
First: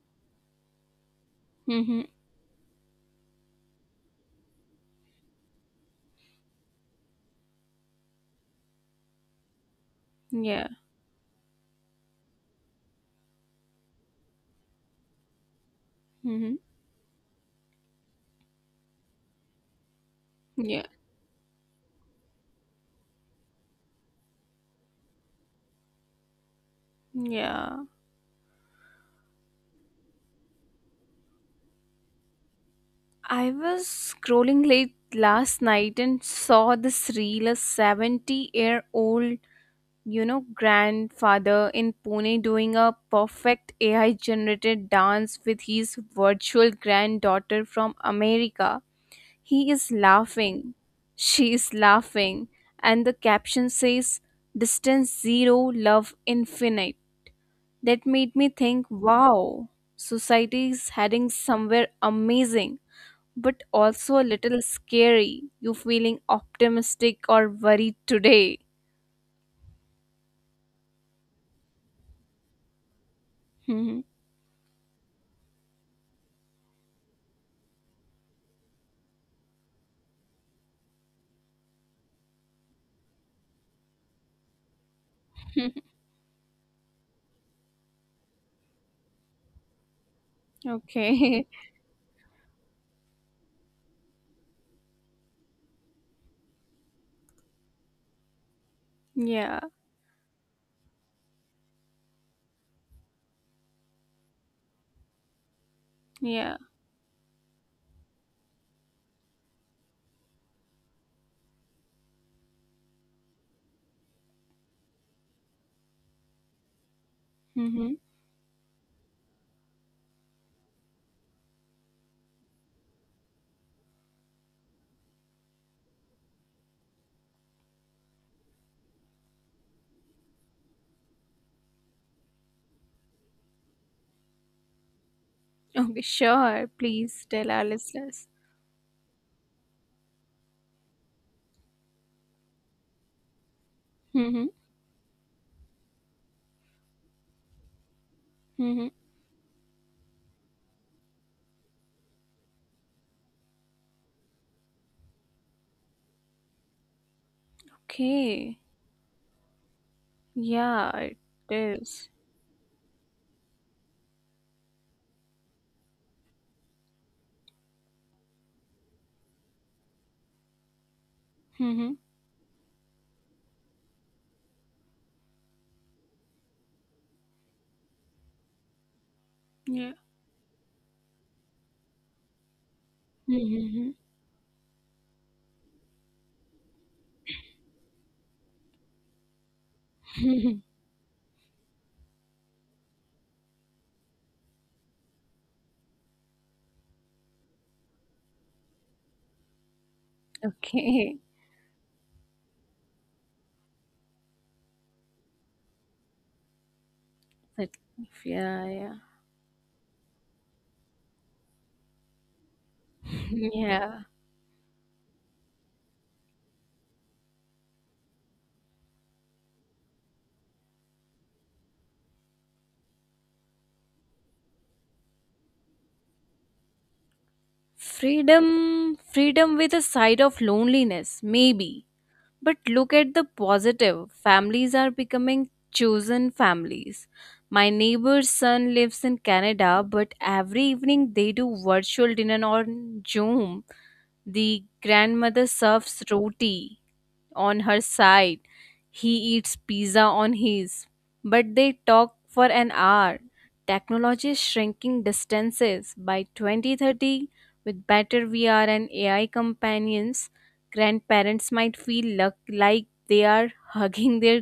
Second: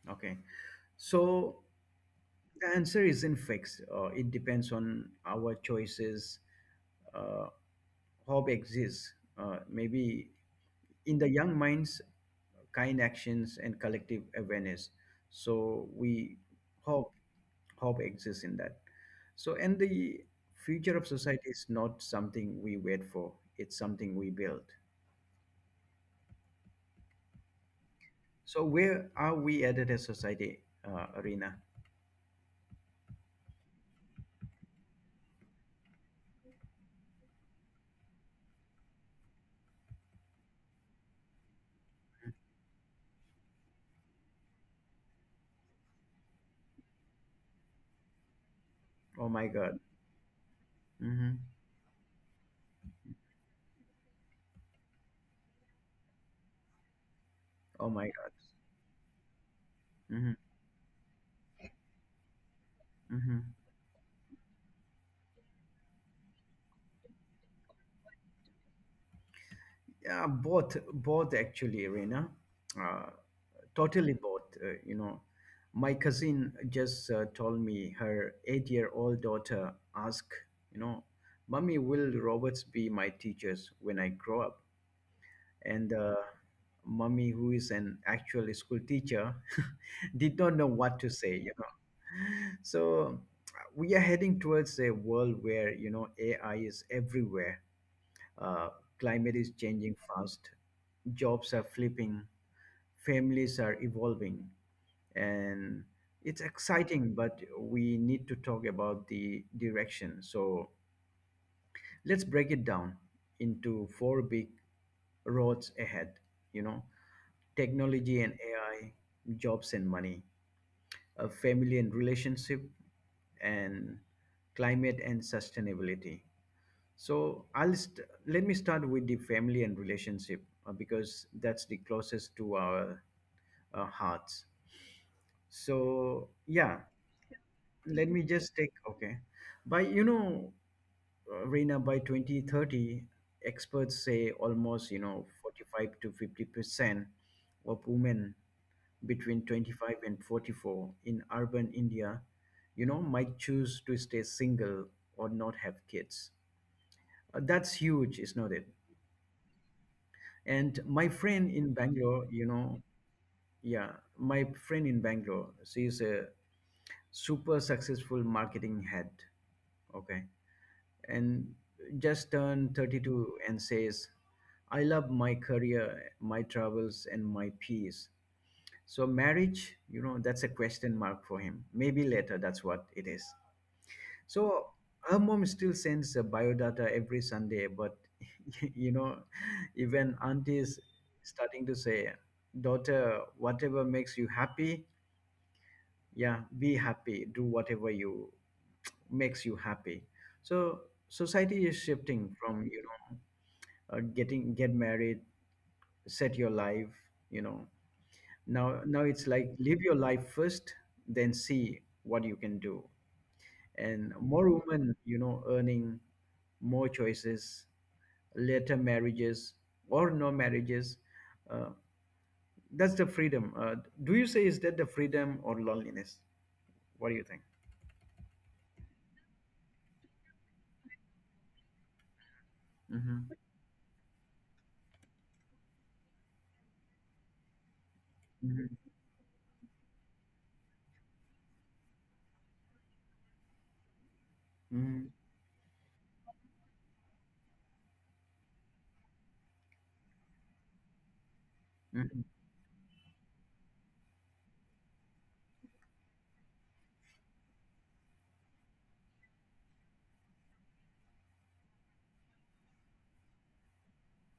Speaker 1: Okay. So
Speaker 2: Mm-hmm.
Speaker 1: the answer isn't fixed. Uh, it depends on our choices. uh, Hope exists, uh, maybe
Speaker 2: Yeah.
Speaker 1: in the young minds, kind actions, and collective awareness. So we
Speaker 2: Mm-hmm.
Speaker 1: hope. Hope exists in that. So and the
Speaker 2: Yeah.
Speaker 1: future of society is not something we wait for. It's something we build.
Speaker 2: Yeah.
Speaker 1: So where are we at as a society, uh, Arena?
Speaker 2: I was scrolling late last night and saw this reel, a seventy year old, you know, grandfather in Pune doing a perfect A I generated dance with his virtual granddaughter from America. He
Speaker 1: Oh my
Speaker 2: is
Speaker 1: god.
Speaker 2: laughing. She is
Speaker 1: Hmm.
Speaker 2: laughing. And the caption says, "Distance zero, love infinite." That
Speaker 1: Oh
Speaker 2: made me
Speaker 1: my god.
Speaker 2: think, wow, society
Speaker 1: Hmm,
Speaker 2: is heading somewhere amazing, but
Speaker 1: hmm.
Speaker 2: also a little scary. You feeling optimistic or worried today?
Speaker 1: Yeah, both, both actually, Arena. uh,
Speaker 2: Mhm.
Speaker 1: Totally both. Uh, you know, my cousin just uh, told me her eight-year-old daughter asked, you know, "Mummy, will robots be my teachers when I grow up?" And uh, mummy, who is an actual school teacher, [laughs] did not know what to say. You
Speaker 2: Okay.
Speaker 1: know, so we are heading towards a world where you know A I is everywhere, uh, climate is
Speaker 2: [laughs] Yeah.
Speaker 1: changing fast, jobs are flipping, families are evolving, and it's
Speaker 2: Yeah.
Speaker 1: exciting, but we need to talk about the direction. So let's break it down into four big roads ahead, you know, technology
Speaker 2: Mm-hmm.
Speaker 1: and A I, jobs and money, uh, family and relationship, and climate and sustainability. So I'll st- let me start with the family and relationship uh, because that's the closest to our uh, hearts. So
Speaker 2: Okay,
Speaker 1: yeah,
Speaker 2: sure. Please tell
Speaker 1: let
Speaker 2: our
Speaker 1: me just take
Speaker 2: listeners.
Speaker 1: okay. By you know, uh, Reena, by twenty thirty, experts say almost
Speaker 2: Mm-hmm.
Speaker 1: you know forty-five to fifty percent of women
Speaker 2: Mm-hmm.
Speaker 1: between twenty-five and forty-four in urban India, you know, might choose to stay single or not have kids. Uh, that's huge, is not it?
Speaker 2: Okay.
Speaker 1: And my
Speaker 2: Yeah,
Speaker 1: friend
Speaker 2: it
Speaker 1: in Bangalore, you
Speaker 2: is.
Speaker 1: know, yeah, my friend in Bangalore, she's a super successful marketing head, okay, and just
Speaker 2: Mm-hmm.
Speaker 1: turned thirty-two and says, I love my career, my travels, and my peace. So, marriage, you know,
Speaker 2: Yeah.
Speaker 1: that's a question mark for him. Maybe later, that's what it is.
Speaker 2: Mm-hmm.
Speaker 1: So her mom still sends uh, biodata every Sunday, but [laughs] you know, even auntie is starting to say, daughter, whatever makes you happy, yeah, be happy. Do whatever you makes you happy.
Speaker 2: [laughs]
Speaker 1: So
Speaker 2: Okay.
Speaker 1: society is shifting from you know uh, getting get married, set your life. You know,
Speaker 2: That,
Speaker 1: now
Speaker 2: yeah,
Speaker 1: now
Speaker 2: yeah,
Speaker 1: it's like live your life first, then see what you can do. And
Speaker 2: yeah.
Speaker 1: more women, you know, earning more choices, later marriages or no marriages, uh, that's the freedom. Uh, do you say, is that the freedom or loneliness? What do you think?
Speaker 2: Freedom, freedom with a side of loneliness, maybe. But look at
Speaker 1: Mm-hmm.
Speaker 2: the positive. Families are becoming chosen families. My neighbor's son lives in Canada, but every evening they do virtual dinner on Zoom. The
Speaker 1: Mm-hmm.
Speaker 2: grandmother serves roti on her side. He eats pizza on his. But they talk
Speaker 1: Hmm.
Speaker 2: for an hour. Technology is shrinking distances. By twenty thirty, with better V R and A I companions, grandparents might feel luck- like they are [laughs] hugging their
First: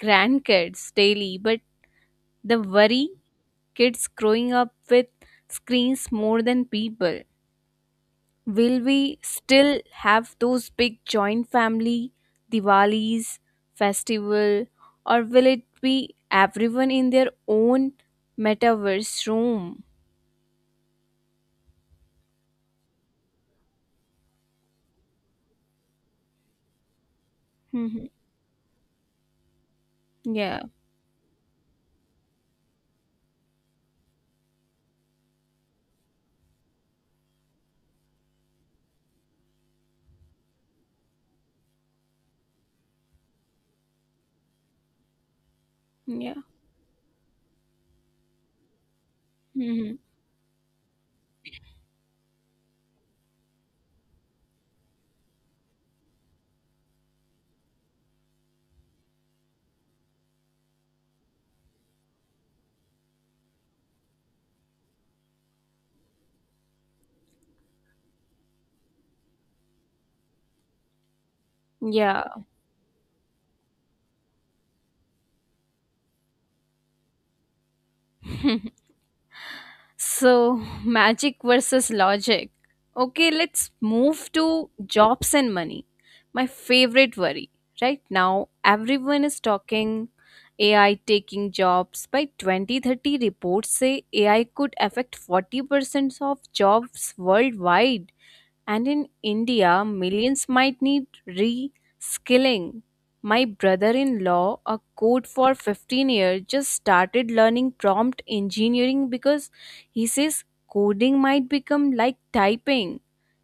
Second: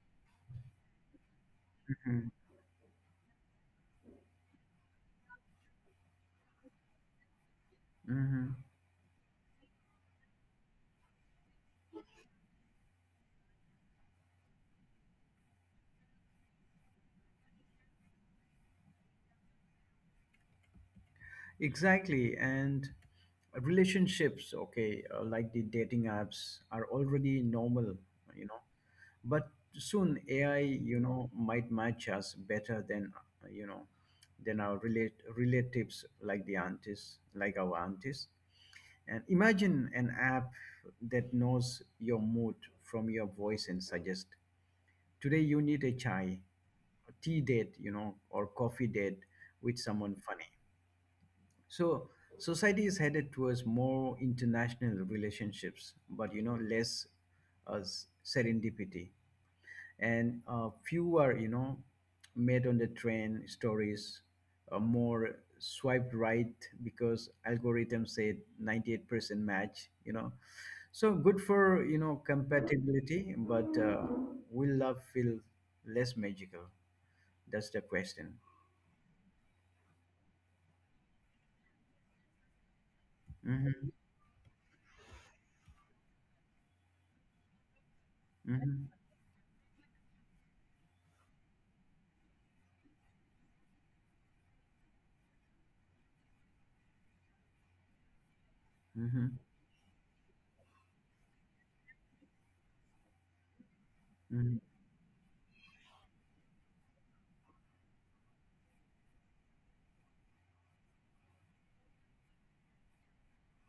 Speaker 2: grandkids daily. But
Speaker 1: Hmm.
Speaker 2: the worry, kids growing up with screens more than people.
Speaker 1: Hmm.
Speaker 2: Will we still have those big joint family Diwalis, festival, or will it be everyone in their own metaverse room?
Speaker 1: Exactly. And relationships, okay, uh, like the dating apps are already normal,
Speaker 2: Mhm,
Speaker 1: you know, but soon
Speaker 2: yeah,
Speaker 1: A I, you know, might match us better than, uh, you know, than our relate relatives like the aunties, like our aunties. And imagine an app that knows your mood from your voice and suggest today you need a
Speaker 2: yeah,
Speaker 1: chai, a tea date, you know, or coffee date with
Speaker 2: mhm,
Speaker 1: someone funny. So society is headed towards more international relationships, but you know less uh, s- serendipity, and uh, fewer, you know, made on the train stories, uh, more swiped right because algorithm said ninety-eight percent match. You know, so good for, you know,
Speaker 2: yeah.
Speaker 1: compatibility, but uh, will love feel less magical? That's the question.
Speaker 2: [laughs] So, magic versus logic. Okay, let's
Speaker 1: Hmm,
Speaker 2: move to jobs and money. My favorite worry. Right now,
Speaker 1: hmm,
Speaker 2: everyone is talking A I taking jobs. By twenty thirty, reports say A I could affect forty percent of jobs worldwide. And in
Speaker 1: hmm,
Speaker 2: India, millions might need re skilling. My brother in
Speaker 1: hmm,
Speaker 2: law, a code for fifteen years, just started learning prompt engineering because he says coding might become like typing.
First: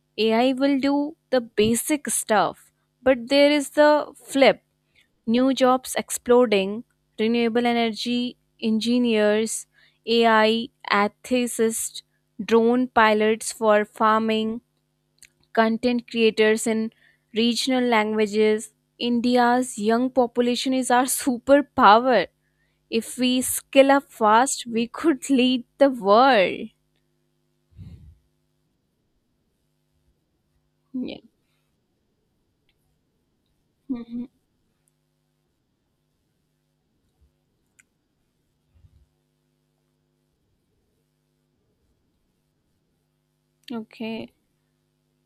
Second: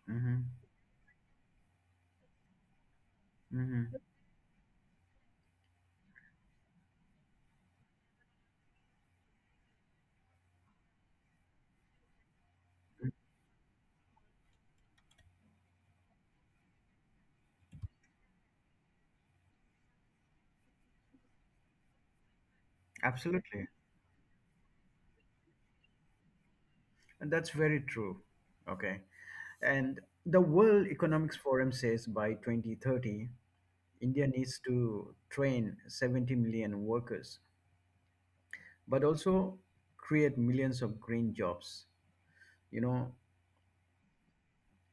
Speaker 1: hmm,
Speaker 2: A I will do the basic stuff. But there is
Speaker 1: hmm.
Speaker 2: the flip, new jobs exploding, renewable energy engineers, A I ethicists, drone pilots for farming, content creators in regional languages. India's young population is our [laughs] superpower. If we skill
Speaker 1: Absolutely.
Speaker 2: up fast, we could lead the world.
Speaker 1: And that's very true. Okay. And the
Speaker 2: Yeah.
Speaker 1: World Economics Forum says by twenty thirty,
Speaker 2: Hmm.
Speaker 1: India needs to train seventy million workers, but also create millions of green jobs. You know,
Speaker 2: Okay.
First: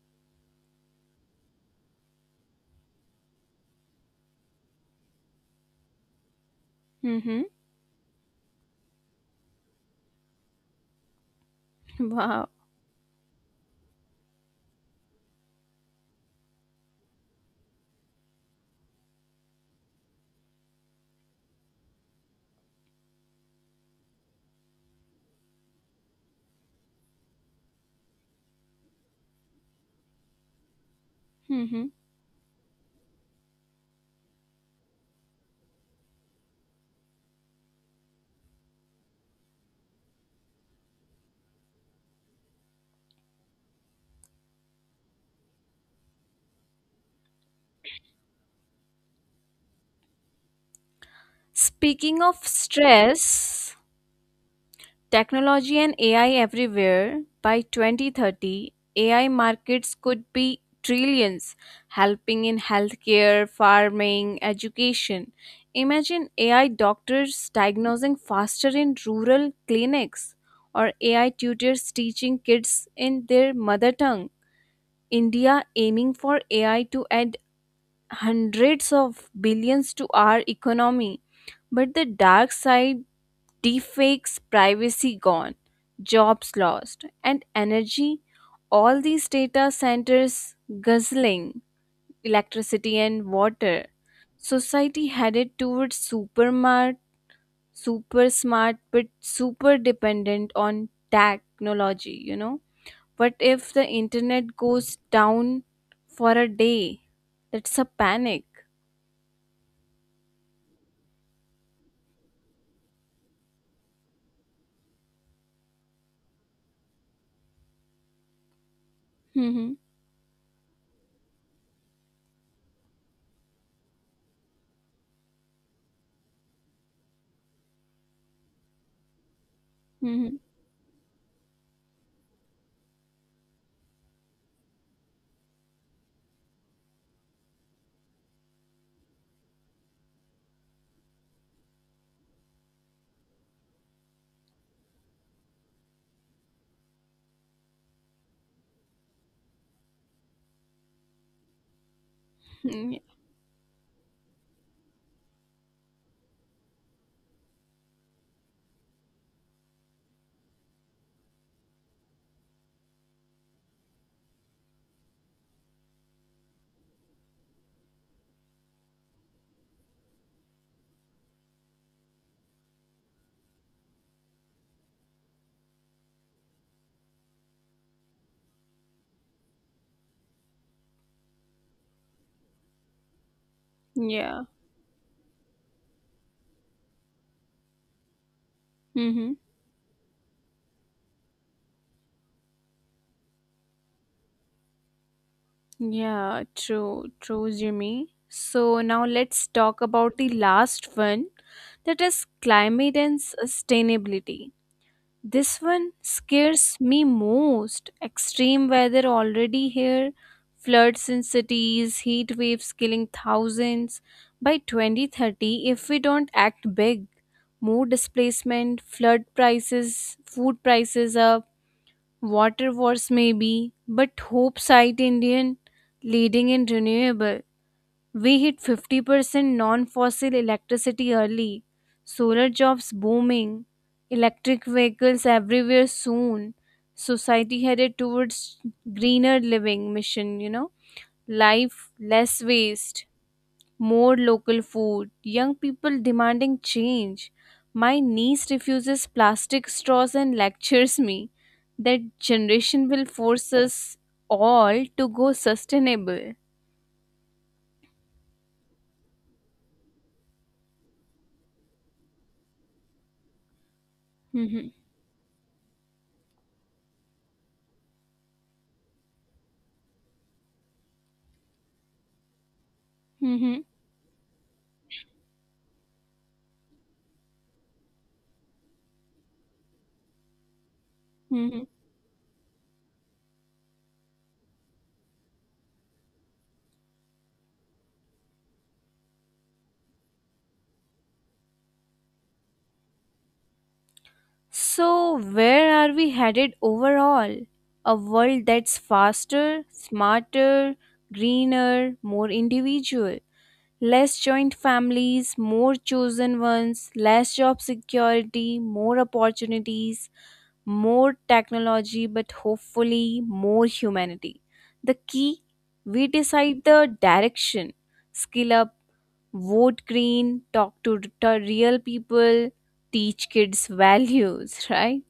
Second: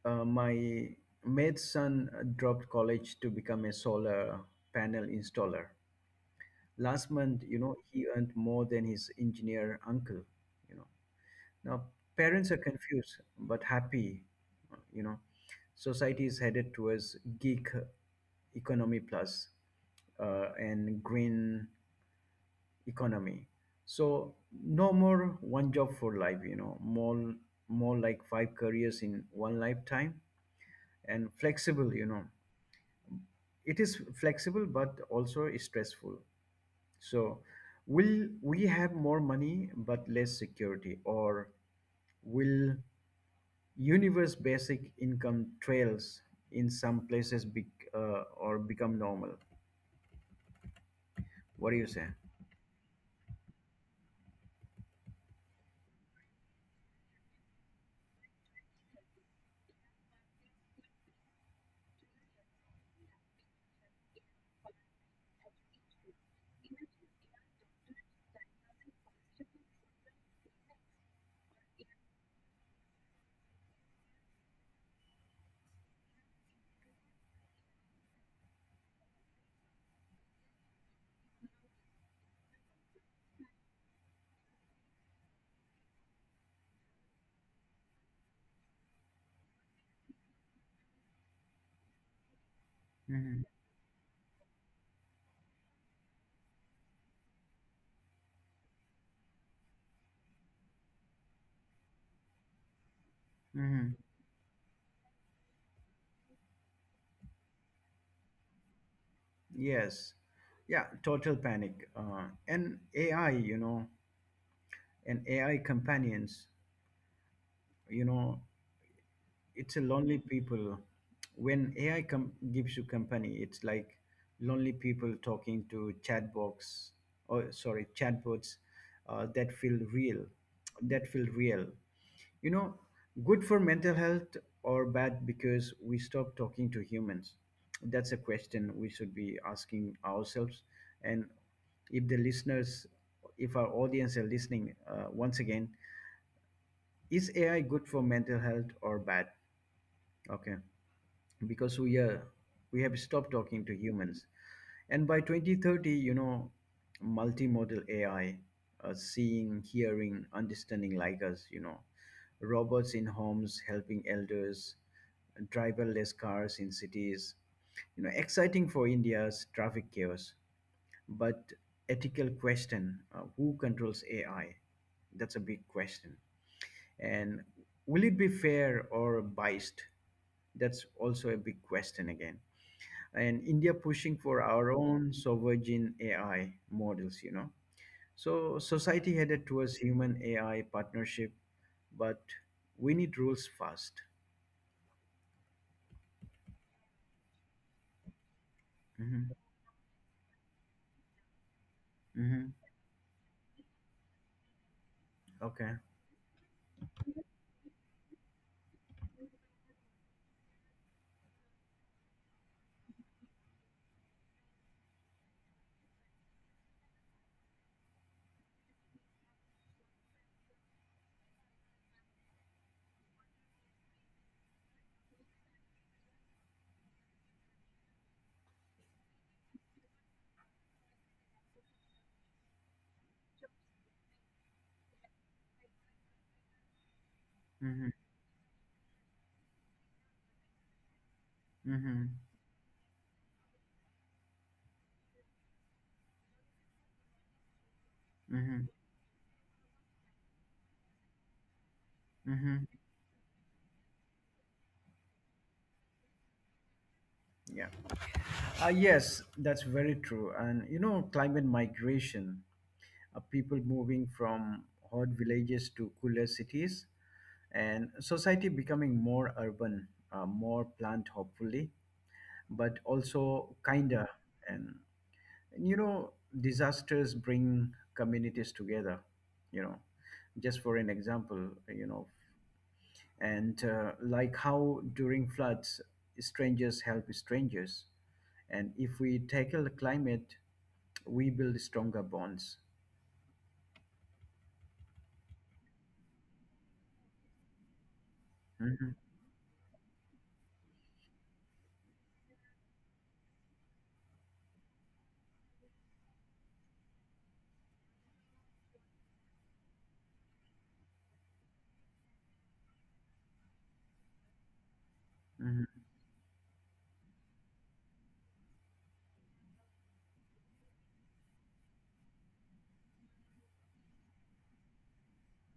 Speaker 1: uh, my mate's son dropped college to become a solar panel installer. Last month,
Speaker 2: Hmm.
Speaker 1: you know, he earned more than his engineer uncle, you know. Now,
Speaker 2: [laughs] Wow.
Speaker 1: parents are confused but happy, you know. Society is headed towards geek economy plus, uh, and green economy. So no more one job for life, you know, more more like five careers in one lifetime, and
Speaker 2: Hmm.
Speaker 1: flexible, you know. It is flexible but also is stressful. So will we have more money but less security, or will universe basic income trails in some places be, uh, or become normal? What do you say?
Speaker 2: Speaking of stress, technology and A I everywhere. By twenty thirty, A I markets could be trillions, helping in healthcare, farming, education. Imagine A I doctors diagnosing faster in rural clinics, or A I tutors teaching kids in their mother tongue. India aiming for A I to add hundreds of billions to our economy. But the dark side, deepfakes, privacy gone, jobs lost, and energy. All these data centers guzzling electricity and
Speaker 1: Hmm,
Speaker 2: water. Society headed towards super smart, super smart, but super dependent on technology. You know, what if the
Speaker 1: hmm.
Speaker 2: internet goes down for a day? That's a panic.
Speaker 1: Yes, yeah, total panic. Uh, and AI, you know, and AI companions, you know, it's
Speaker 2: Mm-hmm.
Speaker 1: a lonely people. When ai com- gives you company, it's like lonely people talking to chatbots, or sorry, chatbots, uh, that feel real,
Speaker 2: Mm-hmm.
Speaker 1: that feel real you know. Good for mental health or bad because we stop talking to humans? That's a question we should be asking ourselves. And if the listeners, if our audience are listening, uh, once again, is AI good for mental health or bad? Okay. Because we are, we have
Speaker 2: Mm-hmm.
Speaker 1: stopped talking to humans. And by twenty thirty, you know, multimodal AI, uh, seeing, hearing, understanding like us, you know, robots in homes helping elders, driverless cars in cities, you know, exciting for India's traffic chaos. But ethical question, uh, who controls AI? That's a big question. And will it be fair or biased? That's also a big question again. And India pushing for
Speaker 2: Yeah.
Speaker 1: our own sovereign A I models, you know. So society
Speaker 2: Mm-hmm.
Speaker 1: headed towards human A I partnership, but we need rules fast.
Speaker 2: Yeah, true, true, Jimmy. So now
Speaker 1: Hmm,
Speaker 2: let's talk about the last one, that is
Speaker 1: hmm.
Speaker 2: climate and sustainability. This
Speaker 1: Okay.
Speaker 2: one scares me most. Extreme weather already here, floods in cities, heat waves killing thousands. By twenty thirty, if we don't act big, more displacement, flood prices, food prices up, water wars maybe, but hope site Indian leading in renewable. We hit fifty percent non-fossil electricity early. Solar jobs booming. Electric vehicles everywhere soon. Society
Speaker 1: Hmm,
Speaker 2: headed towards greener living mission, you know. Life
Speaker 1: hmm,
Speaker 2: less waste, more local food, young people demanding change. My niece
Speaker 1: hmm,
Speaker 2: refuses plastic straws and lectures me that
Speaker 1: hmm.
Speaker 2: generation will force us all to go sustainable.
Speaker 1: Yeah. Uh, yes, that's very true. And you know, climate migration, uh, people moving from
Speaker 2: Mhm,
Speaker 1: hot villages to cooler cities, and society becoming more urban, uh, more planned, hopefully, but also
Speaker 2: mhm,
Speaker 1: kinder. And, and you know, disasters bring communities together. You know, just for an example,
Speaker 2: mhm.
Speaker 1: you know, and uh, like how during floods, strangers help strangers, and if we tackle climate, we build stronger bonds.
Speaker 2: So, where are we headed overall? A world that's
Speaker 1: Mhm,
Speaker 2: faster, smarter, greener, more individual. Less joint families, more chosen ones, less job security, more opportunities, more technology, but hopefully more humanity. The key,
Speaker 1: mhm.
Speaker 2: we decide the direction. Skill up, vote green, talk to to real people, teach kids [laughs] values, right?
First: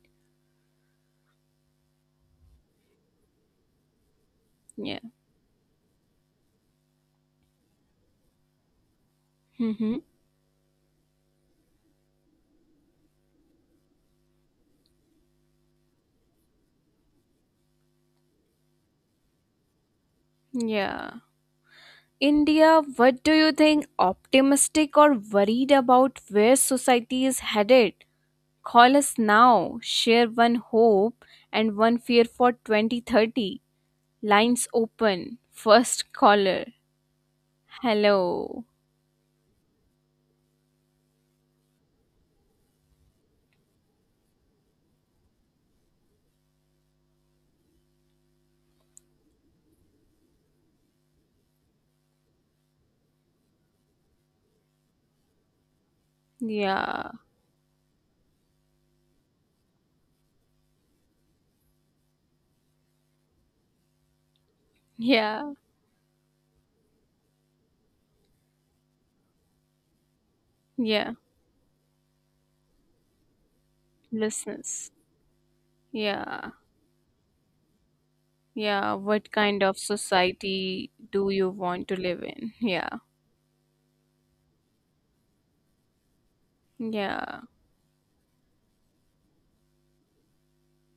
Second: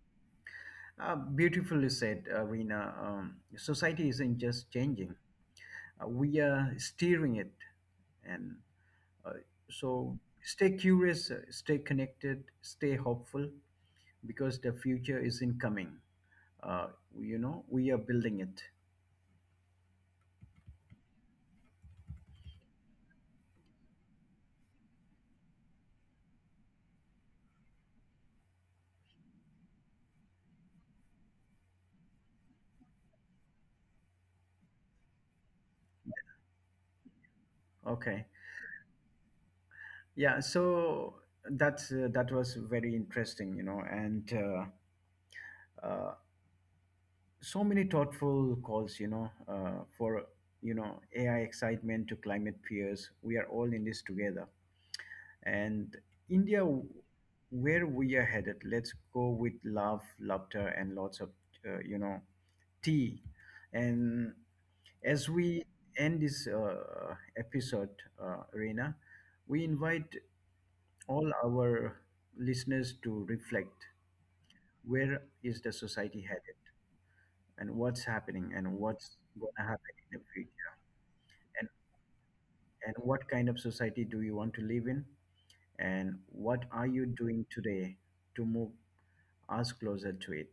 Speaker 1: Uh, beautifully said, Arena. Um, society isn't just
Speaker 2: Yeah.
Speaker 1: changing; uh, we are steering it. And uh,
Speaker 2: Hmm.
Speaker 1: so stay curious, uh, stay connected, stay hopeful because the future is incoming. Uh, you know, we are building it.
Speaker 2: Yeah. India, what do you think? Optimistic or worried about where society is headed? Call us now. Share one hope and one fear for twenty thirty. Lines open. First caller.
Speaker 1: Okay.
Speaker 2: Hello.
Speaker 1: Yeah. So that's uh, that was very interesting, you know, and uh, uh, so many thoughtful calls, you know, uh, for you know A I excitement to climate peers. We are all in this together. And India,
Speaker 2: Yeah.
Speaker 1: where we are headed. Let's go with love, laughter, and lots of uh, you know tea. And as
Speaker 2: Yeah.
Speaker 1: we end this uh, episode, uh, Reena, we invite
Speaker 2: Yeah.
Speaker 1: all our listeners to reflect:
Speaker 2: Listeners.
Speaker 1: where is the
Speaker 2: Yeah.
Speaker 1: society headed, and what's happening,
Speaker 2: Yeah.
Speaker 1: and
Speaker 2: What
Speaker 1: what's
Speaker 2: kind of
Speaker 1: going to happen in the
Speaker 2: society
Speaker 1: future,
Speaker 2: do you want to
Speaker 1: and
Speaker 2: live in? Yeah.
Speaker 1: and what kind of society do you want to live in, and what are
Speaker 2: Yeah.
Speaker 1: you doing today to move us closer to it.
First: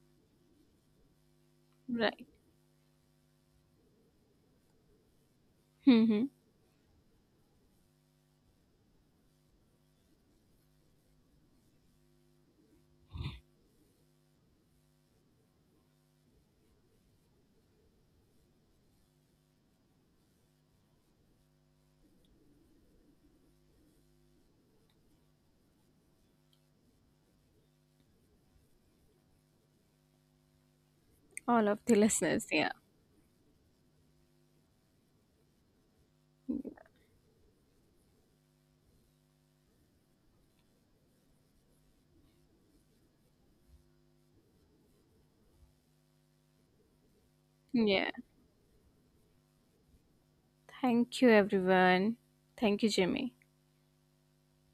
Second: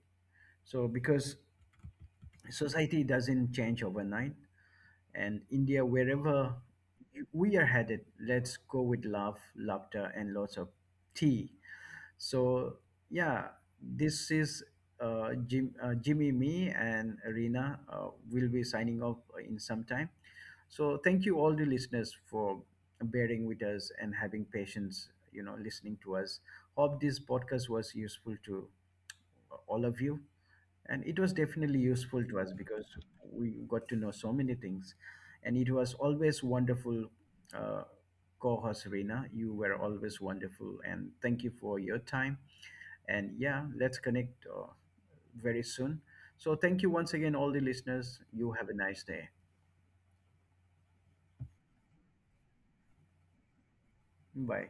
Speaker 1: So, because
Speaker 2: Right.
Speaker 1: society doesn't change overnight, and India,
Speaker 2: Mm-hmm.
Speaker 1: wherever we are headed, let's go with love, laughter, and lots of tea. So, yeah, this is uh, Jim, uh, Jimmy, me, and Rina uh, will be signing off in some time. So, thank you all the listeners for bearing with us and having patience, you know, listening to us. Hope this podcast was useful to all of you, and it was
Speaker 2: All
Speaker 1: definitely
Speaker 2: of the
Speaker 1: useful to
Speaker 2: listeners.
Speaker 1: us
Speaker 2: Yeah.
Speaker 1: because we got to know so many things, and it was always wonderful, uh, co-host Reena, you were always wonderful, and thank you for your time. And yeah, let's connect uh, very soon. So thank you once again all the
Speaker 2: Yeah.
Speaker 1: listeners. You have a nice day.
Speaker 2: Thank you, everyone. Thank you, Jimmy.
Speaker 1: Bye.